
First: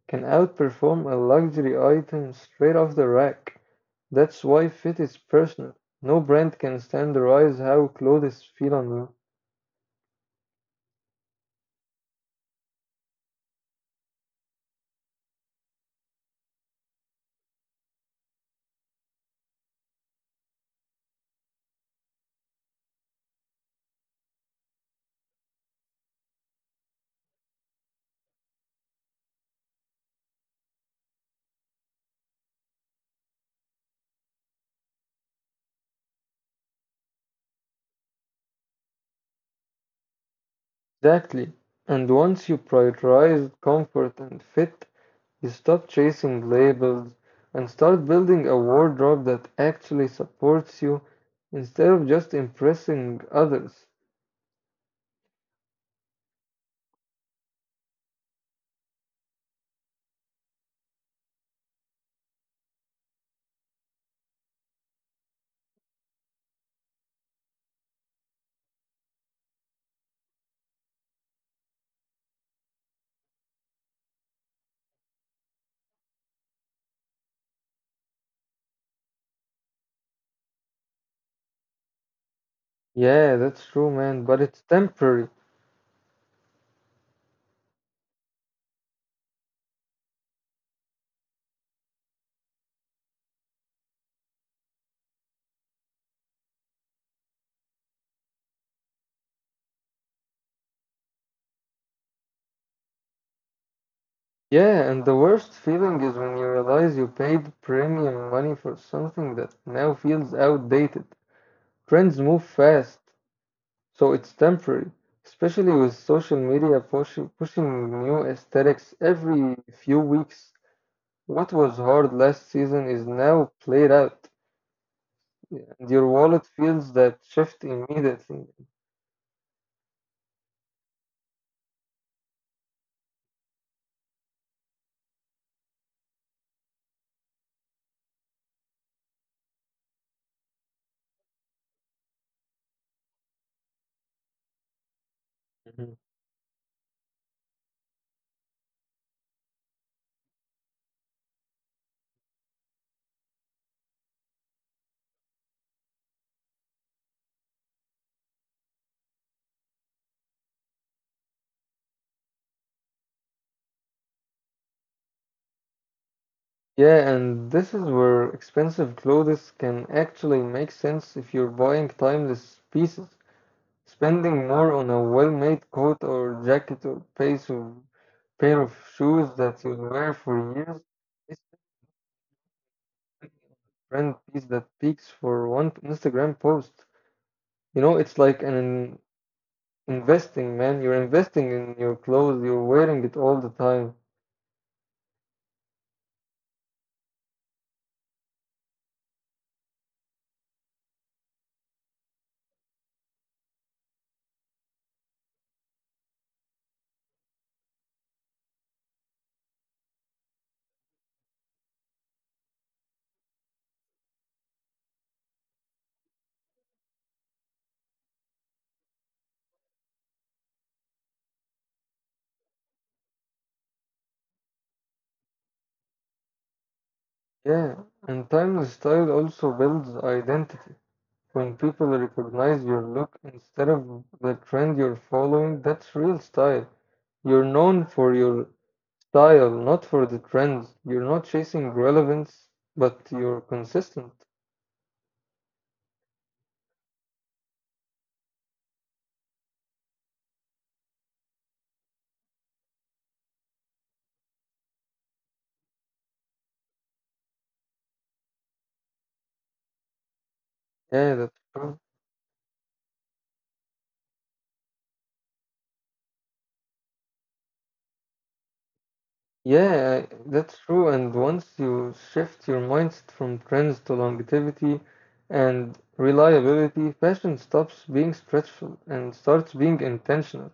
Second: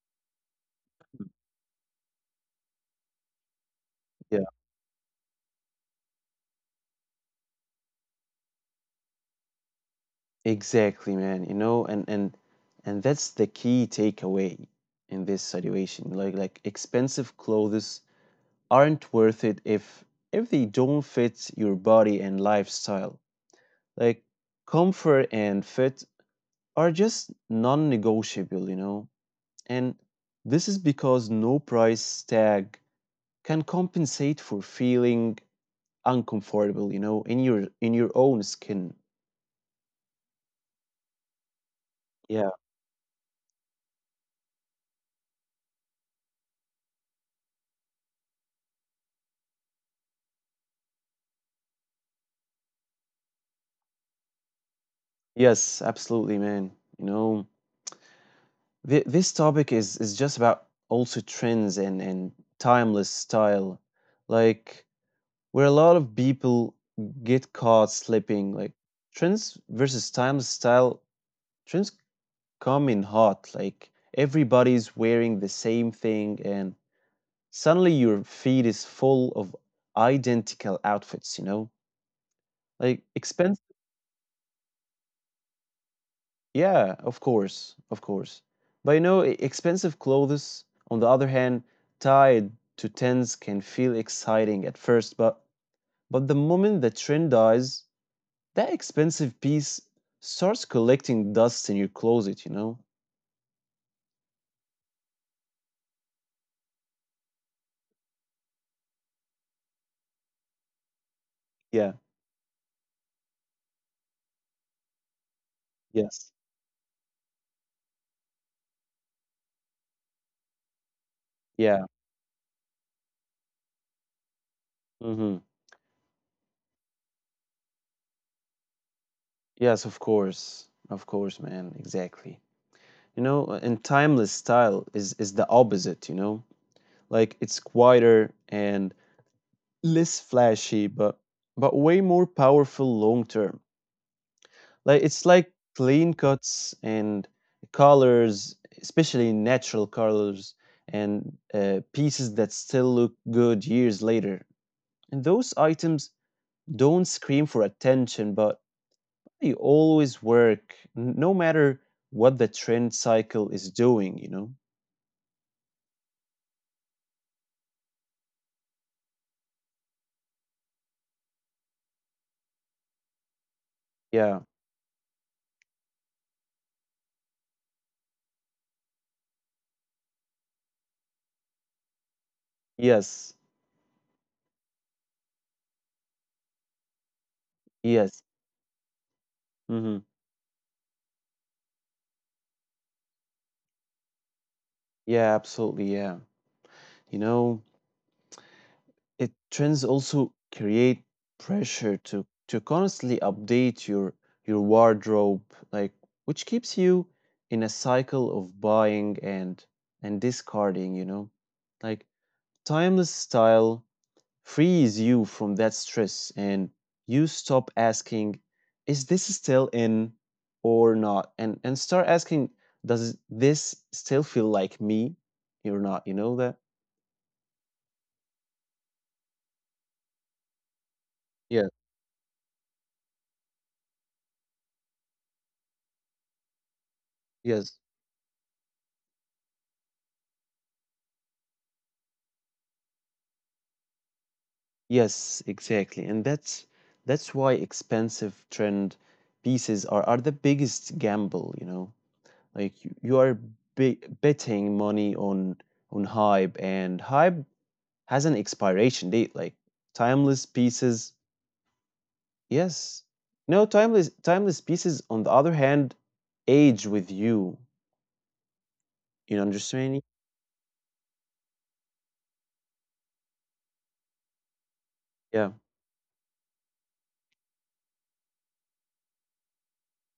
[SPEAKER 2] can outperform a luxury item straight off the rack.
[SPEAKER 1] yeah,
[SPEAKER 2] That's why fit is personal. No brand can standardize how clothes feel on you.
[SPEAKER 1] exactly, man. You know, and that's the key takeaway in this situation. Like expensive clothes aren't worth it if they don't fit your body and lifestyle. Like comfort and fit are just non-negotiable, you know. And this is because no price tag can compensate for feeling uncomfortable, you know, in your own skin.
[SPEAKER 2] Exactly. And once you prioritize comfort and fit, you stop chasing labels and start building a wardrobe that actually supports you instead of just impressing others.
[SPEAKER 1] Yes, absolutely, man. You know, this topic is just about also trends and timeless style, like where a lot of people get caught slipping. Like trends versus timeless style. Trends come in hot. Like everybody's wearing the same thing, and suddenly your feed is full of identical outfits. You know, like
[SPEAKER 2] Yeah, that's true, man, but it's temporary.
[SPEAKER 1] yeah, of course, of course. But you know, expensive clothes, on the other hand, tied to trends can feel exciting at first, but the moment the trend dies, that expensive piece starts collecting dust in your closet, you know?
[SPEAKER 2] Yeah, and the worst feeling is when you realize you paid premium money for something that now feels outdated.
[SPEAKER 1] Yeah,
[SPEAKER 2] Trends move fast, so it's temporary, especially with
[SPEAKER 1] yes.
[SPEAKER 2] social media pushing new aesthetics every few weeks. What was
[SPEAKER 1] Yeah.
[SPEAKER 2] hard last season is now played out. Yeah,
[SPEAKER 1] Mm-hmm.
[SPEAKER 2] and your wallet feels that shift immediately.
[SPEAKER 1] Yes, of course. Of course, man. Exactly. You know, and timeless style is the opposite, you know? Like it's quieter and less flashy, but way more powerful long term. Like it's like
[SPEAKER 2] Mhm.
[SPEAKER 1] clean cuts and colors, especially natural colors and pieces that still look good years later. And those items don't scream for attention, but they always work, no matter what the trend cycle is doing. You know?
[SPEAKER 2] Yeah, and this is where expensive clothes can actually make sense if you're buying timeless pieces. Spending
[SPEAKER 1] Yeah.
[SPEAKER 2] more on a well-made coat or jacket or pace of pair of shoes that you'll wear for years is a
[SPEAKER 1] Yes.
[SPEAKER 2] brand piece that peaks for one Instagram post. You know, it's
[SPEAKER 1] Yes.
[SPEAKER 2] like an
[SPEAKER 1] Hmm.
[SPEAKER 2] investing, man. You're investing in your clothes. You're wearing it all the time.
[SPEAKER 1] Yeah. Absolutely. Yeah. You know. It, trends also create pressure to constantly update your wardrobe, like which keeps you in a cycle of buying and discarding, you know. Like timeless style frees you from that stress, and you stop asking, is this still in or not? And start asking, does this still feel like me or not? You know that?
[SPEAKER 2] Yeah, and timeless style also builds identity. When
[SPEAKER 1] Yes,
[SPEAKER 2] people recognize your look instead of the trend you're following, that's real style. You're known
[SPEAKER 1] yes.
[SPEAKER 2] for your style, not for the trends. You're not chasing relevance, but you're consistent.
[SPEAKER 1] Yes, exactly. And that's why expensive trend pieces are the biggest gamble, you know. Like you are be betting money on hype, and hype has an expiration date like timeless
[SPEAKER 2] Yeah,
[SPEAKER 1] pieces.
[SPEAKER 2] that's true.
[SPEAKER 1] Yes. No, timeless pieces on the other hand age with you. You know,
[SPEAKER 2] Yeah,
[SPEAKER 1] understand me?
[SPEAKER 2] that's true. And once you shift your mindset from trends to longevity and
[SPEAKER 1] Yeah.
[SPEAKER 2] reliability, fashion stops being stretchful and starts being intentional.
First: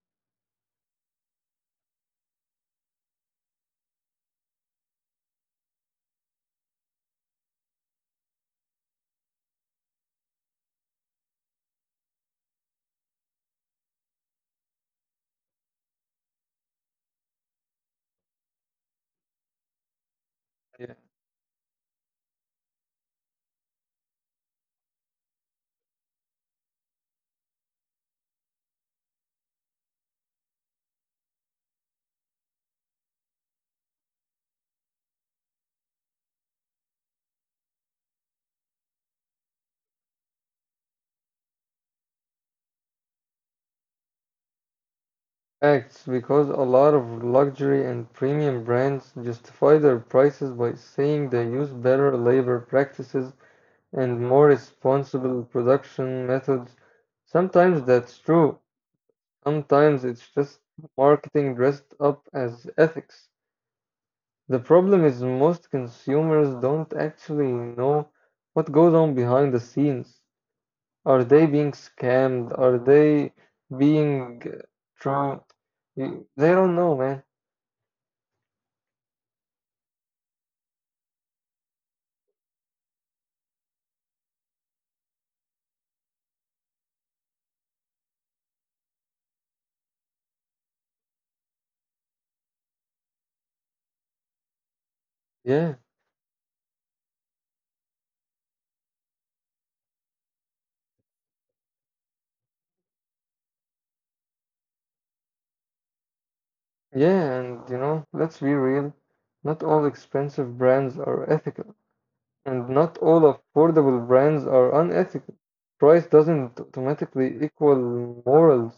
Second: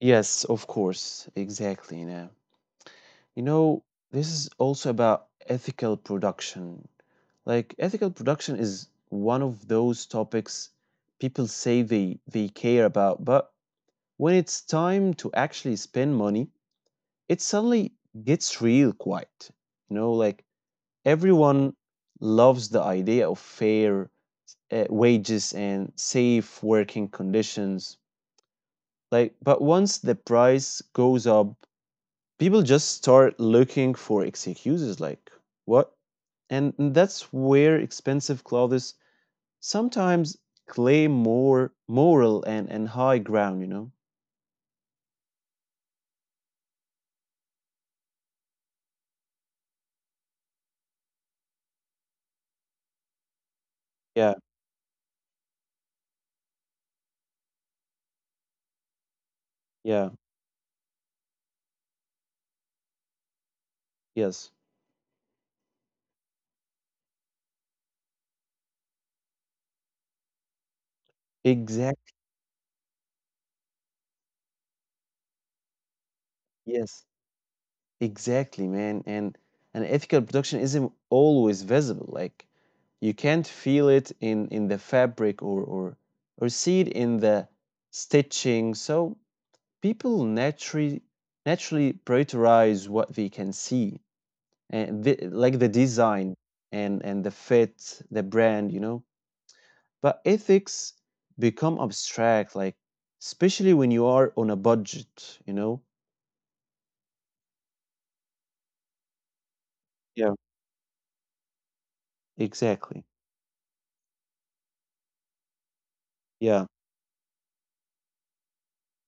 [SPEAKER 1] Yes, of course. Exactly. Yeah. You know, this is also about ethical production. Like ethical production is one of those topics people say they care about, but when it's time to actually spend money, it suddenly gets real quiet, you know, like
[SPEAKER 2] Yeah.
[SPEAKER 1] everyone loves the idea of fair, wages and safe working conditions, like but once the price goes up, people just start looking for excuses, like what. And that's where expensive clothes sometimes claim more moral and high ground, you know?
[SPEAKER 2] Facts, because a lot of luxury and premium brands justify their prices by saying they use better labor practices and
[SPEAKER 1] Yeah,
[SPEAKER 2] more responsible production methods. Sometimes that's true, sometimes
[SPEAKER 1] yeah,
[SPEAKER 2] it's just marketing dressed up as ethics. The
[SPEAKER 1] yes.
[SPEAKER 2] problem is most consumers don't actually know what goes on behind the scenes. Are they being
[SPEAKER 1] Exactly,
[SPEAKER 2] scammed? Are they being tra- they don't know,
[SPEAKER 1] yes.
[SPEAKER 2] man.
[SPEAKER 1] Exactly, man. And ethical production isn't always visible. Like you can't feel it in the fabric, or see it in the stitching. So people naturally prioritize what they can see. And like the
[SPEAKER 2] Yeah,
[SPEAKER 1] design, and the fit, the brand, you know? But ethics become abstract, like especially when you are on a budget, you know.
[SPEAKER 2] yeah, and you know, let's be real. Not all
[SPEAKER 1] Yeah,
[SPEAKER 2] expensive brands are ethical, and not
[SPEAKER 1] exactly.
[SPEAKER 2] all affordable brands are unethical. Price
[SPEAKER 1] Yeah,
[SPEAKER 2] doesn't automatically equal morals.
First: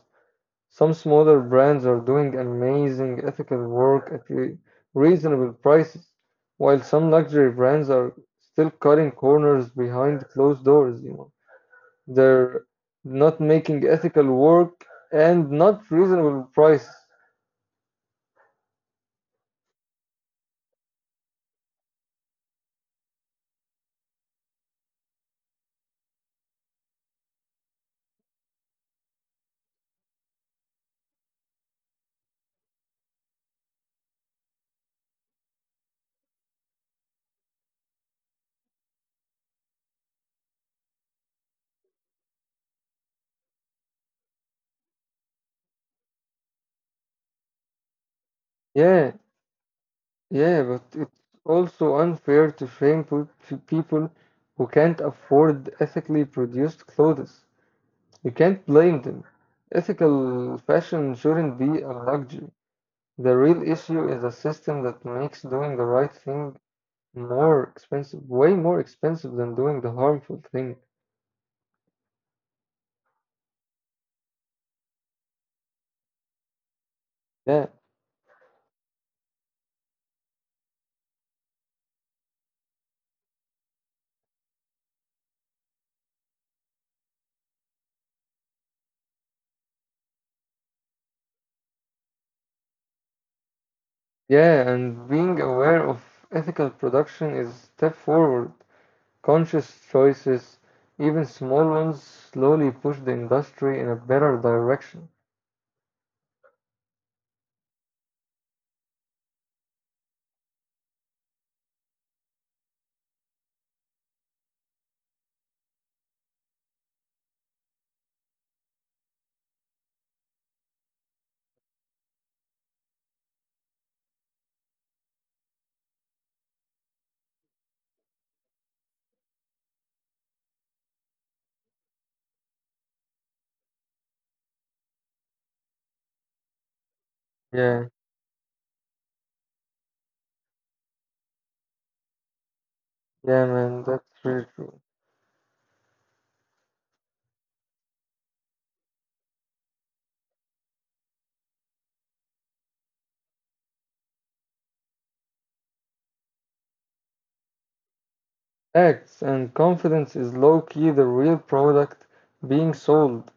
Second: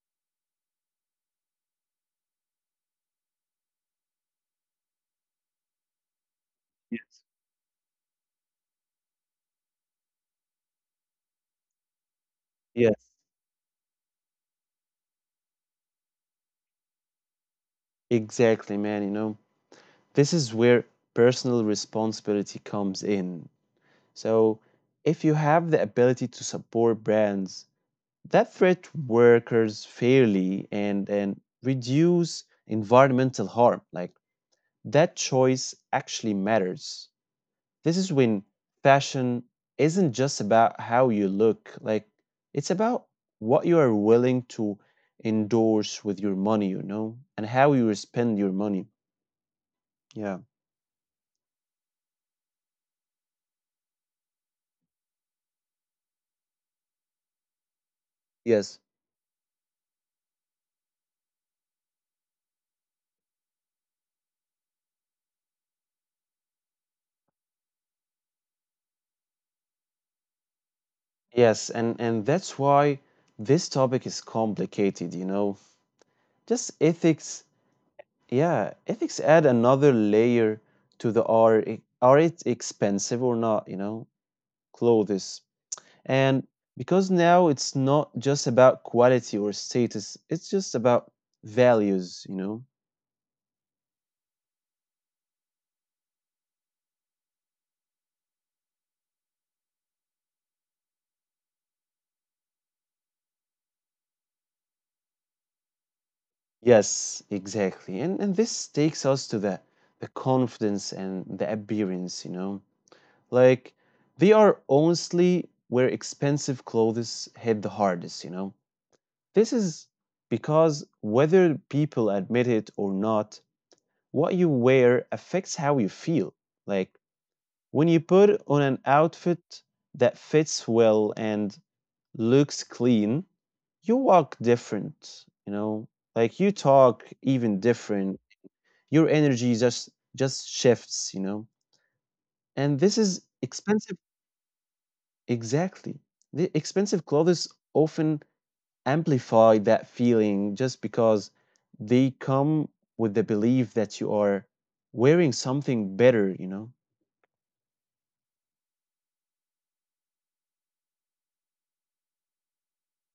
[SPEAKER 2] Some smaller brands are doing amazing ethical work at reasonable prices, while
[SPEAKER 1] yeah.
[SPEAKER 2] some luxury brands are still cutting corners behind closed doors, you know. They're
[SPEAKER 1] Yes.
[SPEAKER 2] not making ethical work and not reasonable prices.
[SPEAKER 1] Exactly, man, you know, this is where personal responsibility comes in. So if you have the ability to support brands that threat workers fairly and reduce environmental harm, like that choice actually matters. This is when fashion isn't just about how you look, like it's about what you are willing to endorse with your money, you know, and how you spend your money.
[SPEAKER 2] Yeah,
[SPEAKER 1] Yeah.
[SPEAKER 2] yeah, but it's also unfair to shame people who can't afford ethically produced clothes. You can't
[SPEAKER 1] Yes.
[SPEAKER 2] blame them. Ethical fashion shouldn't be a luxury. The real issue is a system that makes doing the right thing more expensive, way more expensive than doing the harmful thing.
[SPEAKER 1] Yes, and that's why this topic is complicated, you know. Just
[SPEAKER 2] Yeah,
[SPEAKER 1] ethics, yeah, ethics add another layer to the, are are it expensive or not, you know, clothes. And because now it's not just about quality or status, it's just about values, you know?
[SPEAKER 2] yeah, and being aware of ethical production is a step forward. Conscious choices, even small ones, slowly push the industry in a better direction.
[SPEAKER 1] Yes, exactly. And this takes us to the confidence and the appearance, you know? Like they are honestly where expensive clothes hit the hardest, you know? This is because whether people admit it or not, what you wear affects how you feel. Like when you put on an outfit that fits well and looks clean, you walk different, you know? Like you talk
[SPEAKER 2] Yeah,
[SPEAKER 1] even different. Your energy just shifts, you know? And this
[SPEAKER 2] yeah,
[SPEAKER 1] is
[SPEAKER 2] man, that's
[SPEAKER 1] expensive
[SPEAKER 2] really true.
[SPEAKER 1] exactly. The expensive clothes often amplify that feeling just because they come with the belief that you are wearing something better, you know?
[SPEAKER 2] Acts and confidence is low key the real product being sold.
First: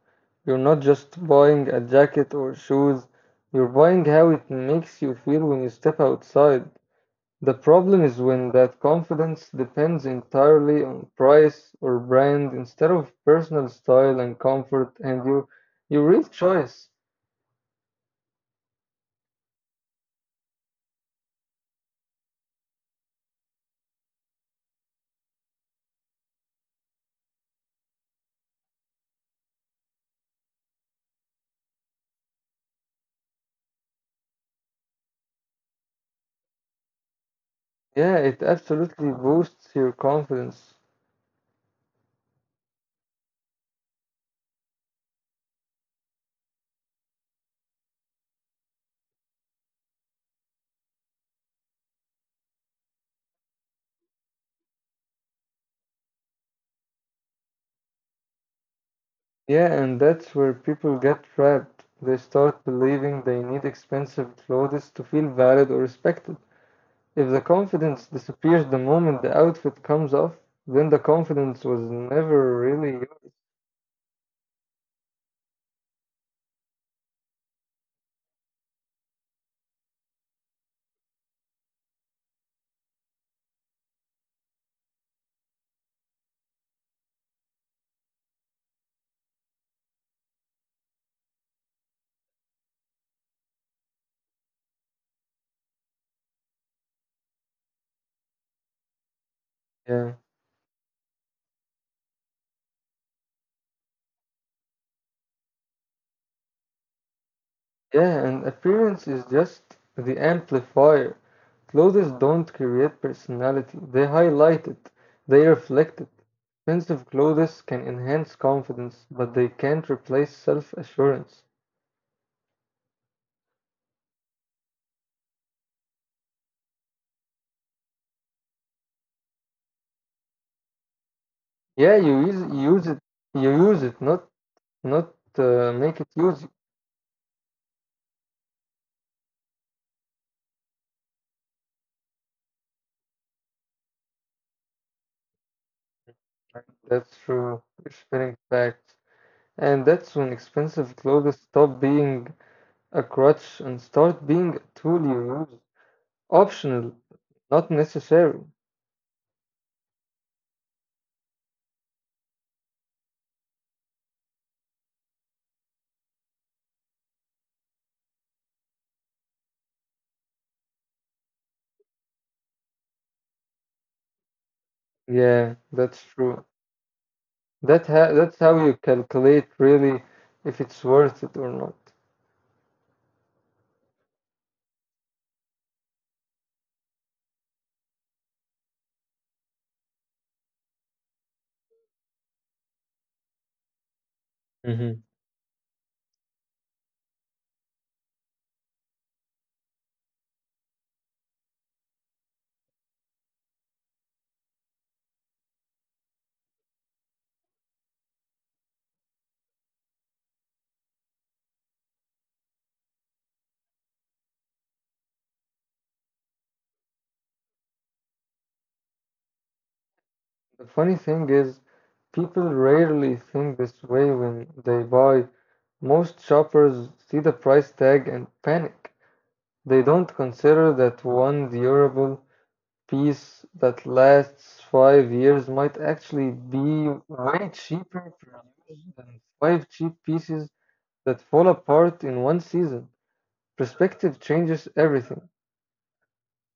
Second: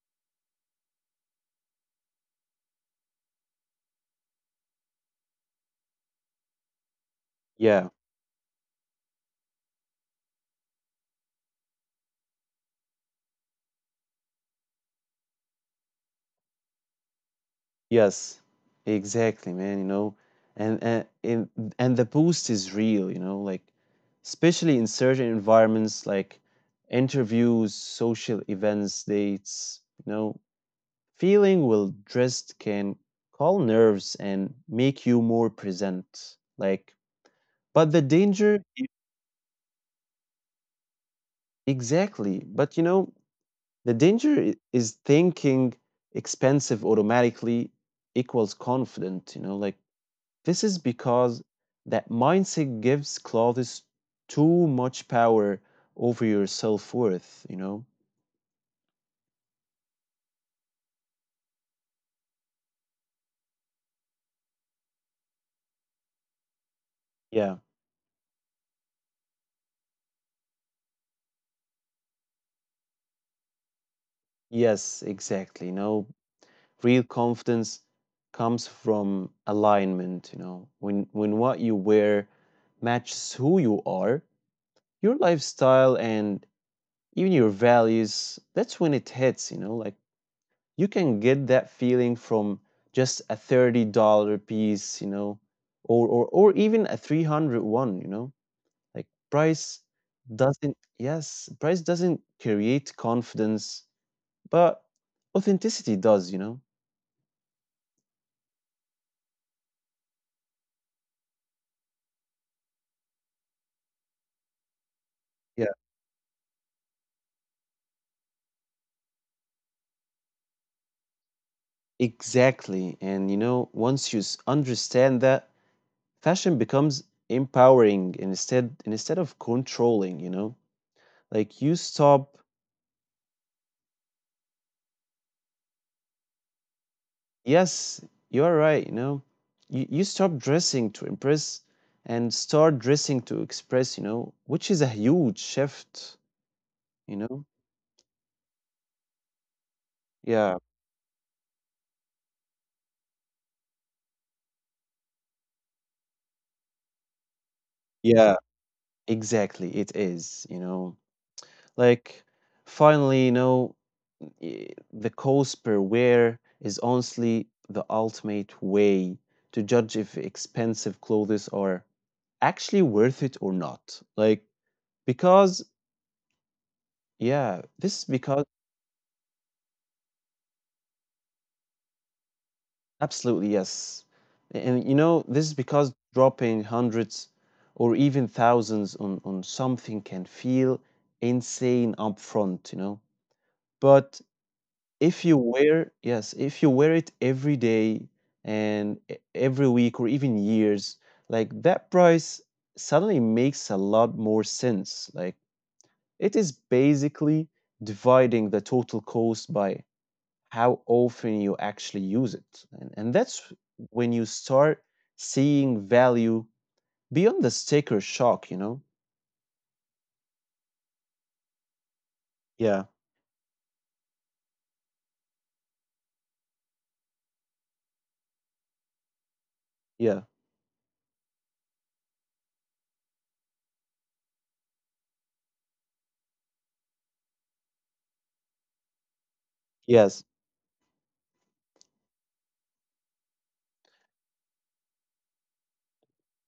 [SPEAKER 2] You're not just buying a jacket or shoes, you're buying how it makes you feel when you step outside. The problem
[SPEAKER 1] Yeah.
[SPEAKER 2] is when that confidence depends entirely on price or brand instead of personal style and comfort and your real choice.
[SPEAKER 1] Yes, exactly, man, you know, and and and and the boost is real, you know, like especially in certain environments like interviews, social events, dates, you know, feeling well dressed can calm nerves and make you more present. Like, but the
[SPEAKER 2] Yeah, it
[SPEAKER 1] danger, I-
[SPEAKER 2] absolutely boosts your confidence.
[SPEAKER 1] exactly, but you know, the danger is thinking expensive automatically equals confident, you know, like. This is because that mindset gives Claudius too much power over your self worth, you know?
[SPEAKER 2] Yeah, and that's where people get trapped. They start believing they need expensive clothes to feel valid or respected. If the
[SPEAKER 1] Yeah.
[SPEAKER 2] confidence disappears the moment the outfit comes off, then the confidence was never really yours.
[SPEAKER 1] Yes, exactly. Real confidence comes from alignment, you know. When what you wear matches who you are, your lifestyle and even your values, that's when it hits, you know, like you can get that feeling from just a $30 piece, or or even a three hundred one, you know? Like
[SPEAKER 2] Yeah.
[SPEAKER 1] price doesn't create confidence, but authenticity does, you know?
[SPEAKER 2] Yeah, and appearance is just the amplifier. Clothes don't create personality, they highlight it, they
[SPEAKER 1] Yeah.
[SPEAKER 2] reflect it. Expensive clothes can enhance confidence, but they can't replace self-assurance.
[SPEAKER 1] Exactly. And once you understand that, fashion becomes empowering instead of controlling, you know? Like you
[SPEAKER 2] Yeah,
[SPEAKER 1] stop
[SPEAKER 2] use it, you use it, not not make it use you.
[SPEAKER 1] Yes, you are right. You stop dressing to impress and start dressing to express, which is a huge shift, you
[SPEAKER 2] That's
[SPEAKER 1] know?
[SPEAKER 2] true. You're spinning facts, and that's
[SPEAKER 1] Yeah,
[SPEAKER 2] when expensive clothes stop being a crutch and start being a tool you use, optional, not
[SPEAKER 1] yeah,
[SPEAKER 2] necessary.
[SPEAKER 1] exactly. It is, you know, like finally, you know, the cost per wear is honestly the ultimate way to judge if expensive clothes are actually worth it or not. Like, because,
[SPEAKER 2] Yeah, that's true.
[SPEAKER 1] yeah, this is because
[SPEAKER 2] That's how you calculate really if it's worth it or not.
[SPEAKER 1] Absolutely, yes. And this is because dropping hundreds or even thousands on something can feel insane upfront, you know. But
[SPEAKER 2] Hmm.
[SPEAKER 1] if you wear it every day and every week or even years, like that price suddenly makes a lot more sense. Like it is basically dividing the total cost by how often you actually use it. And, that's when you start seeing value beyond the sticker shock, you know?
[SPEAKER 2] The funny thing is, people
[SPEAKER 1] Yeah,
[SPEAKER 2] rarely think this way when they buy. Most shoppers see the price tag and panic. They don't
[SPEAKER 1] yeah,
[SPEAKER 2] consider that one durable piece that lasts 5 years might actually be way cheaper per use than five cheap
[SPEAKER 1] yes,
[SPEAKER 2] pieces that fall apart in one season. Perspective changes everything.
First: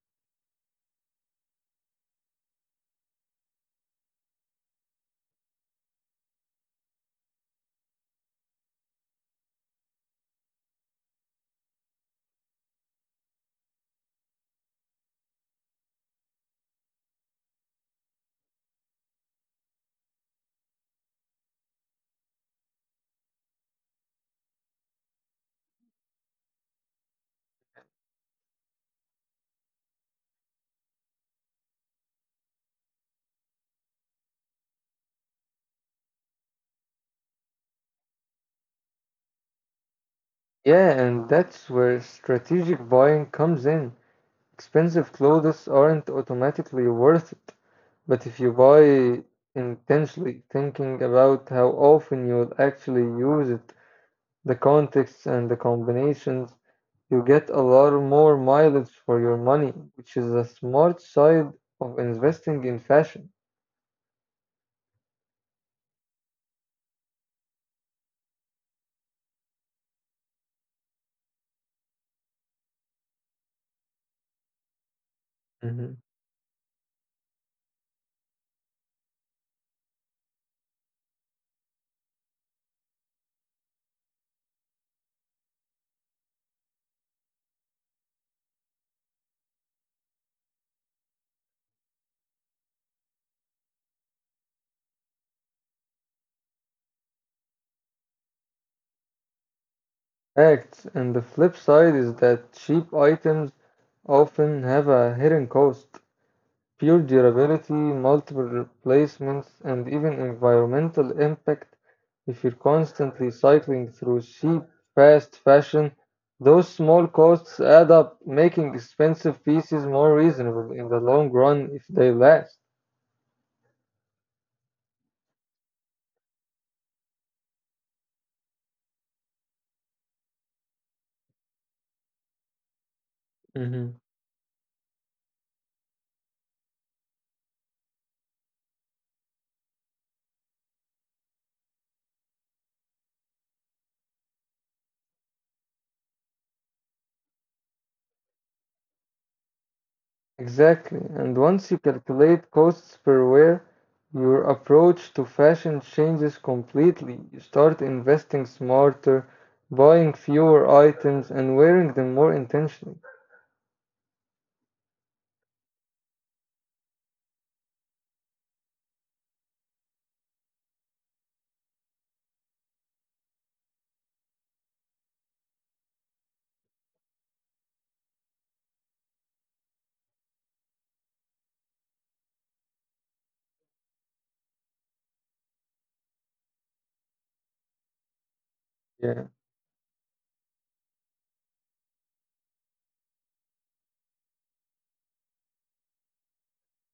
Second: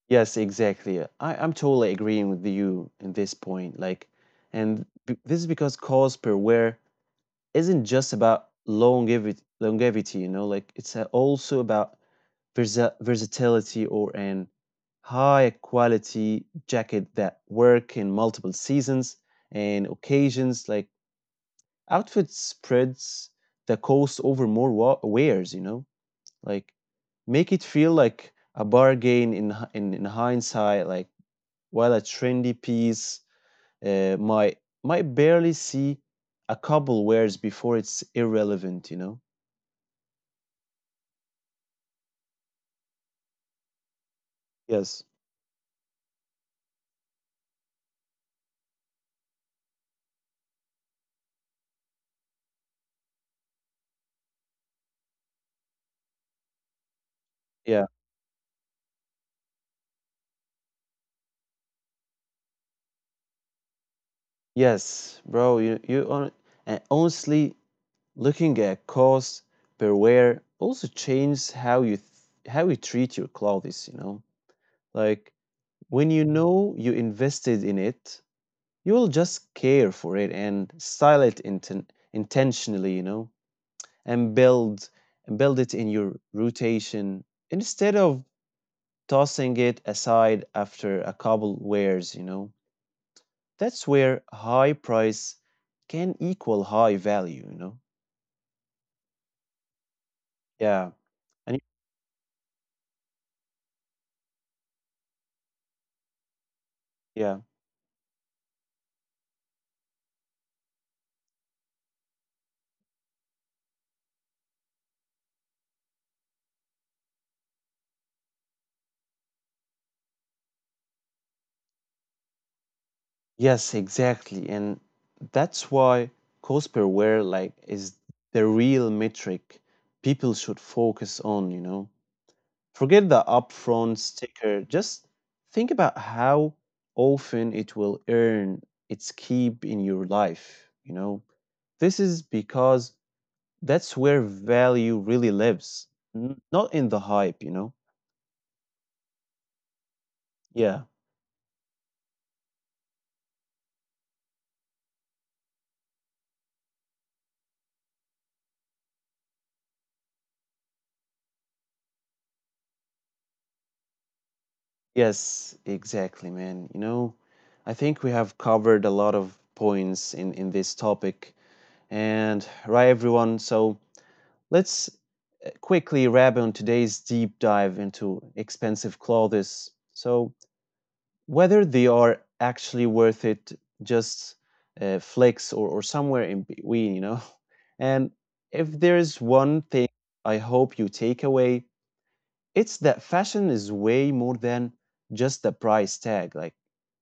[SPEAKER 1] yes, exactly. I'm totally agreeing with you in this point. Like, and this is because cost per wear isn't just about longevity, you know, like it's also about versatility or an high quality jacket that work in multiple seasons and occasions like outfit spreads the cost over more wares, you know, like make it feel like a bargain in in hindsight, like while a trendy piece uh, might might barely see a couple wears before it's irrelevant, you know.
[SPEAKER 2] Yeah, and that's where strategic buying comes in. Expensive
[SPEAKER 1] Yes.
[SPEAKER 2] clothes aren't automatically worth it, but if you buy intentionally, thinking about how often you'll actually use it, the contexts and the combinations, you get a lot
[SPEAKER 1] Yeah,
[SPEAKER 2] more mileage for your money, which is a smart side of investing in fashion.
[SPEAKER 1] yes, bro, you on, and honestly looking at cost per wear also changes how you how you treat your clothes, you know? Like
[SPEAKER 2] Mhm.
[SPEAKER 1] when you know you invested in it, you will just care for it and style it intentionally, you know, and build it in your rotation instead of tossing it aside after a couple wears, you know. That's where high price can equal high value, you know.
[SPEAKER 2] Facts. And the flip
[SPEAKER 1] Yeah.
[SPEAKER 2] side is
[SPEAKER 1] And
[SPEAKER 2] that cheap items often have a hidden cost. Pure durability,
[SPEAKER 1] yeah.
[SPEAKER 2] multiple replacements, and even environmental impact. If you're constantly cycling through cheap, fast fashion, those small costs add up, making expensive pieces more reasonable in the long run if they last.
[SPEAKER 1] Yes, exactly. And that's why cost per wear like is the real metric people should focus on, you know. Forget the
[SPEAKER 2] Hmm.
[SPEAKER 1] upfront sticker. Just think about how often it will earn its keep in your life, you know. This is because that's where value really lives, not in the hype, you know.
[SPEAKER 2] Exactly.
[SPEAKER 1] Yeah.
[SPEAKER 2] And once you calculate costs per wear, your approach to fashion changes completely. You start investing smarter, buying fewer items, and wearing them more intentionally.
[SPEAKER 1] Yes, exactly, man. I think we have covered a lot of points in this topic. And right, everyone, so let's quickly wrap on today's deep dive into expensive clothes. So, whether they are actually worth it, just flex, or somewhere in between, you know? And if there's
[SPEAKER 2] Yeah.
[SPEAKER 1] one thing I hope you take away, it's that fashion is way more than just the price tag. Like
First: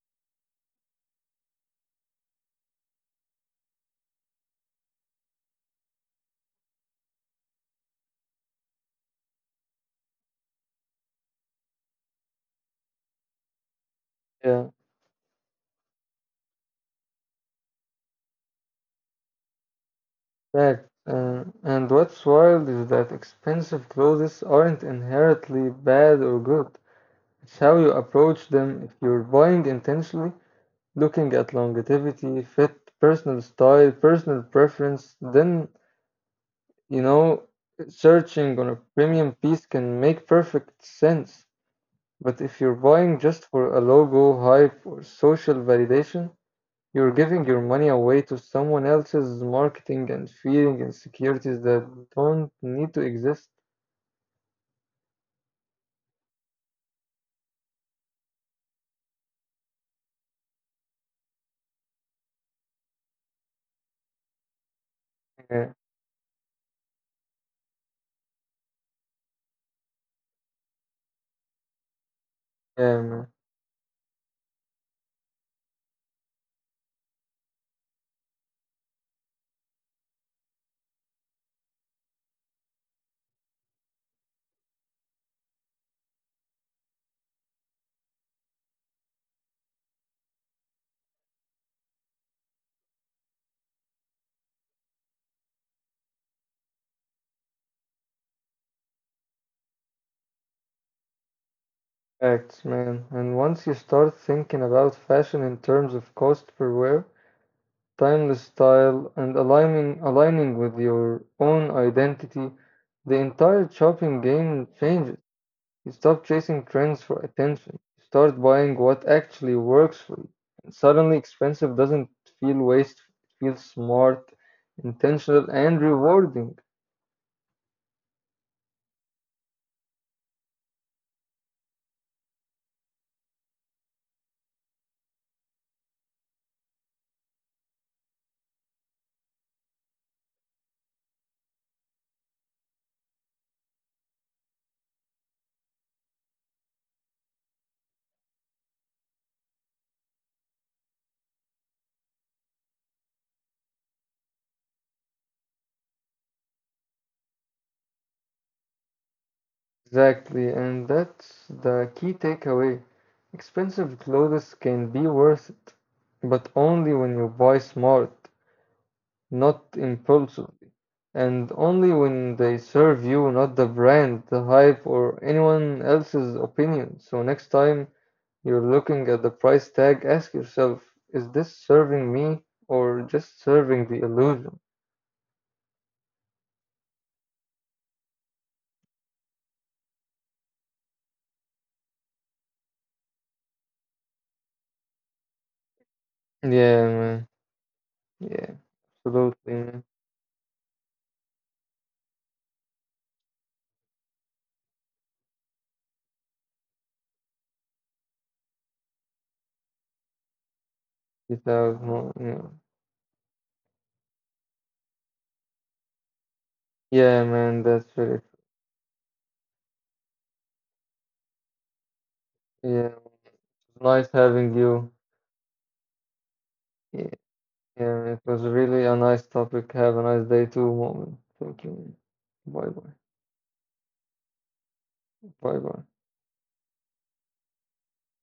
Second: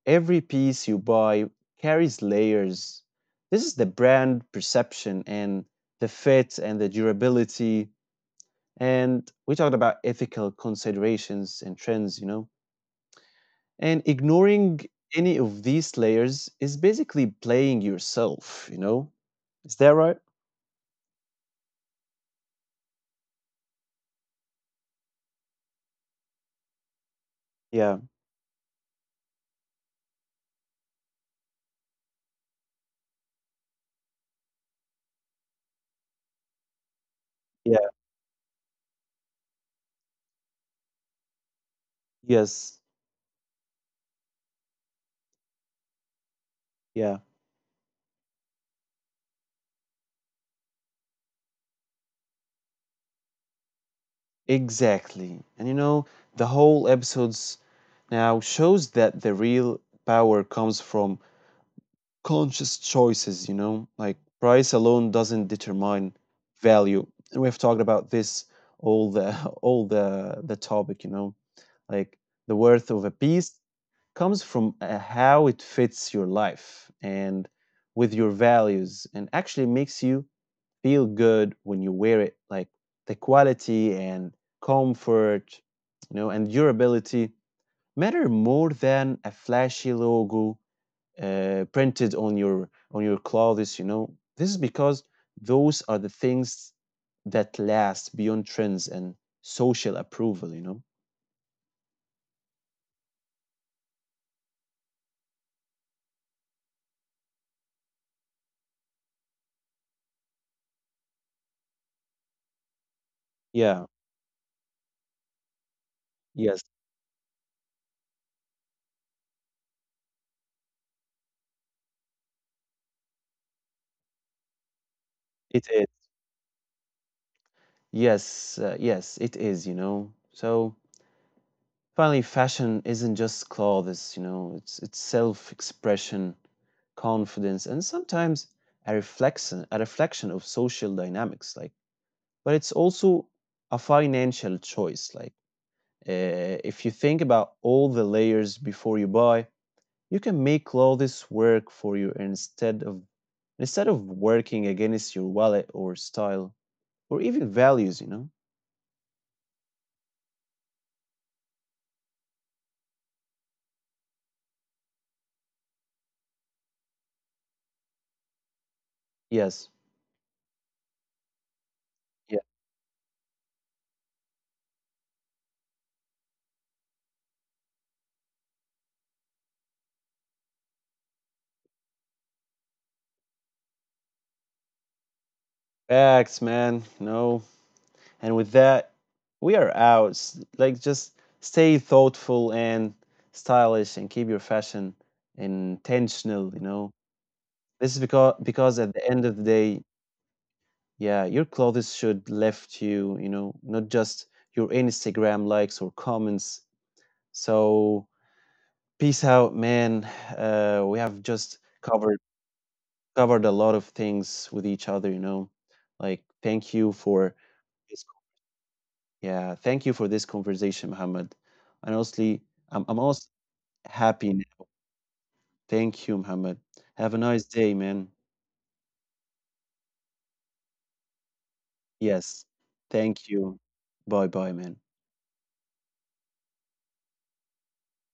[SPEAKER 1] every piece you buy carries layers. This is the brand perception and the fit and the durability. And we talked about ethical considerations and trends, you know. And
[SPEAKER 2] Yeah,
[SPEAKER 1] ignoring any of these layers is basically playing yourself, you know. Is that right?
[SPEAKER 2] fact. And what's wild is that expensive clothes aren't inherently bad or good. It's how you
[SPEAKER 1] Yeah.
[SPEAKER 2] approach them. If you're buying intentionally, looking at longevity, fit, personal style, personal preference, then, you know,
[SPEAKER 1] Yeah.
[SPEAKER 2] searching on a premium piece can make perfect sense. But if you're
[SPEAKER 1] Yes.
[SPEAKER 2] buying just for a logo, hype, or social validation, you're giving
[SPEAKER 1] Yeah.
[SPEAKER 2] your money away to someone else's marketing and feeding insecurities that don't need to exist.
[SPEAKER 1] Exactly. And the whole episodes now shows that the real power comes from conscious choices, you know, like price alone
[SPEAKER 2] Yeah,
[SPEAKER 1] doesn't determine value. And we've talked about this all the all the topic, you know, like the
[SPEAKER 2] yeah,
[SPEAKER 1] worth of
[SPEAKER 2] man.
[SPEAKER 1] a piece comes from how it fits your life and with your values and actually makes you feel good when you wear it, like the quality and comfort, you know, and durability matter more than a flashy logo printed on your clothes, you know. This is because those are the things that last beyond trends and social approval, you know.
[SPEAKER 2] Facts, man. And once you start thinking about fashion in terms of cost per wear, timeless style, and aligning with your own identity, the entire
[SPEAKER 1] Yeah.
[SPEAKER 2] shopping game changes. You stop chasing
[SPEAKER 1] yes
[SPEAKER 2] trends for attention. You start buying what actually works for you. And suddenly, expensive doesn't feel wasteful. It feels smart, intentional, and
[SPEAKER 1] it is
[SPEAKER 2] rewarding.
[SPEAKER 1] yes, yes it is, you know. So finally, fashion isn't just clothes, you know, it's self expression, confidence, and sometimes a reflection of social dynamics. Like, but it's also a financial choice. Like, if you think about all the layers before you buy, you can make all this work for you instead of working against your wallet or style or even values. You know?
[SPEAKER 2] Exactly, and that's the key takeaway. Expensive clothes can be worth it, but only when you buy smart, not
[SPEAKER 1] Yes.
[SPEAKER 2] impulsively, and only when
[SPEAKER 1] Yeah.
[SPEAKER 2] they serve you, not the brand, the hype, or anyone else's opinion. So next time you're looking at the price tag, ask yourself, is this serving me or just serving the illusion?
[SPEAKER 1] Facts, man. No. And with that, we are out. Like, just stay thoughtful and stylish and keep your fashion intentional, you
[SPEAKER 2] Yeah,
[SPEAKER 1] know.
[SPEAKER 2] man.
[SPEAKER 1] This is
[SPEAKER 2] Yeah,
[SPEAKER 1] because at the
[SPEAKER 2] absolutely,
[SPEAKER 1] end of the
[SPEAKER 2] man.
[SPEAKER 1] day, yeah, your clothes should lift you, you know, not just your Instagram likes or comments. So peace out, man. We have
[SPEAKER 2] Get
[SPEAKER 1] just
[SPEAKER 2] out. Yeah.
[SPEAKER 1] covered a lot of things with each other, you know. Like, thank you
[SPEAKER 2] Yeah,
[SPEAKER 1] for
[SPEAKER 2] man, that's really,
[SPEAKER 1] Yeah, thank you for this conversation, Muhammad. And honestly,
[SPEAKER 2] yeah, it
[SPEAKER 1] I'm also
[SPEAKER 2] was nice
[SPEAKER 1] happy
[SPEAKER 2] having
[SPEAKER 1] now.
[SPEAKER 2] you.
[SPEAKER 1] Thank you, Muhammad.
[SPEAKER 2] Yeah,
[SPEAKER 1] Have a nice day,
[SPEAKER 2] yeah,
[SPEAKER 1] man.
[SPEAKER 2] it was really a nice topic. Have a nice day too, moment. Thank you.
[SPEAKER 1] Yes,
[SPEAKER 2] Bye bye.
[SPEAKER 1] thank you. Bye bye, man.
[SPEAKER 2] Bye, bye.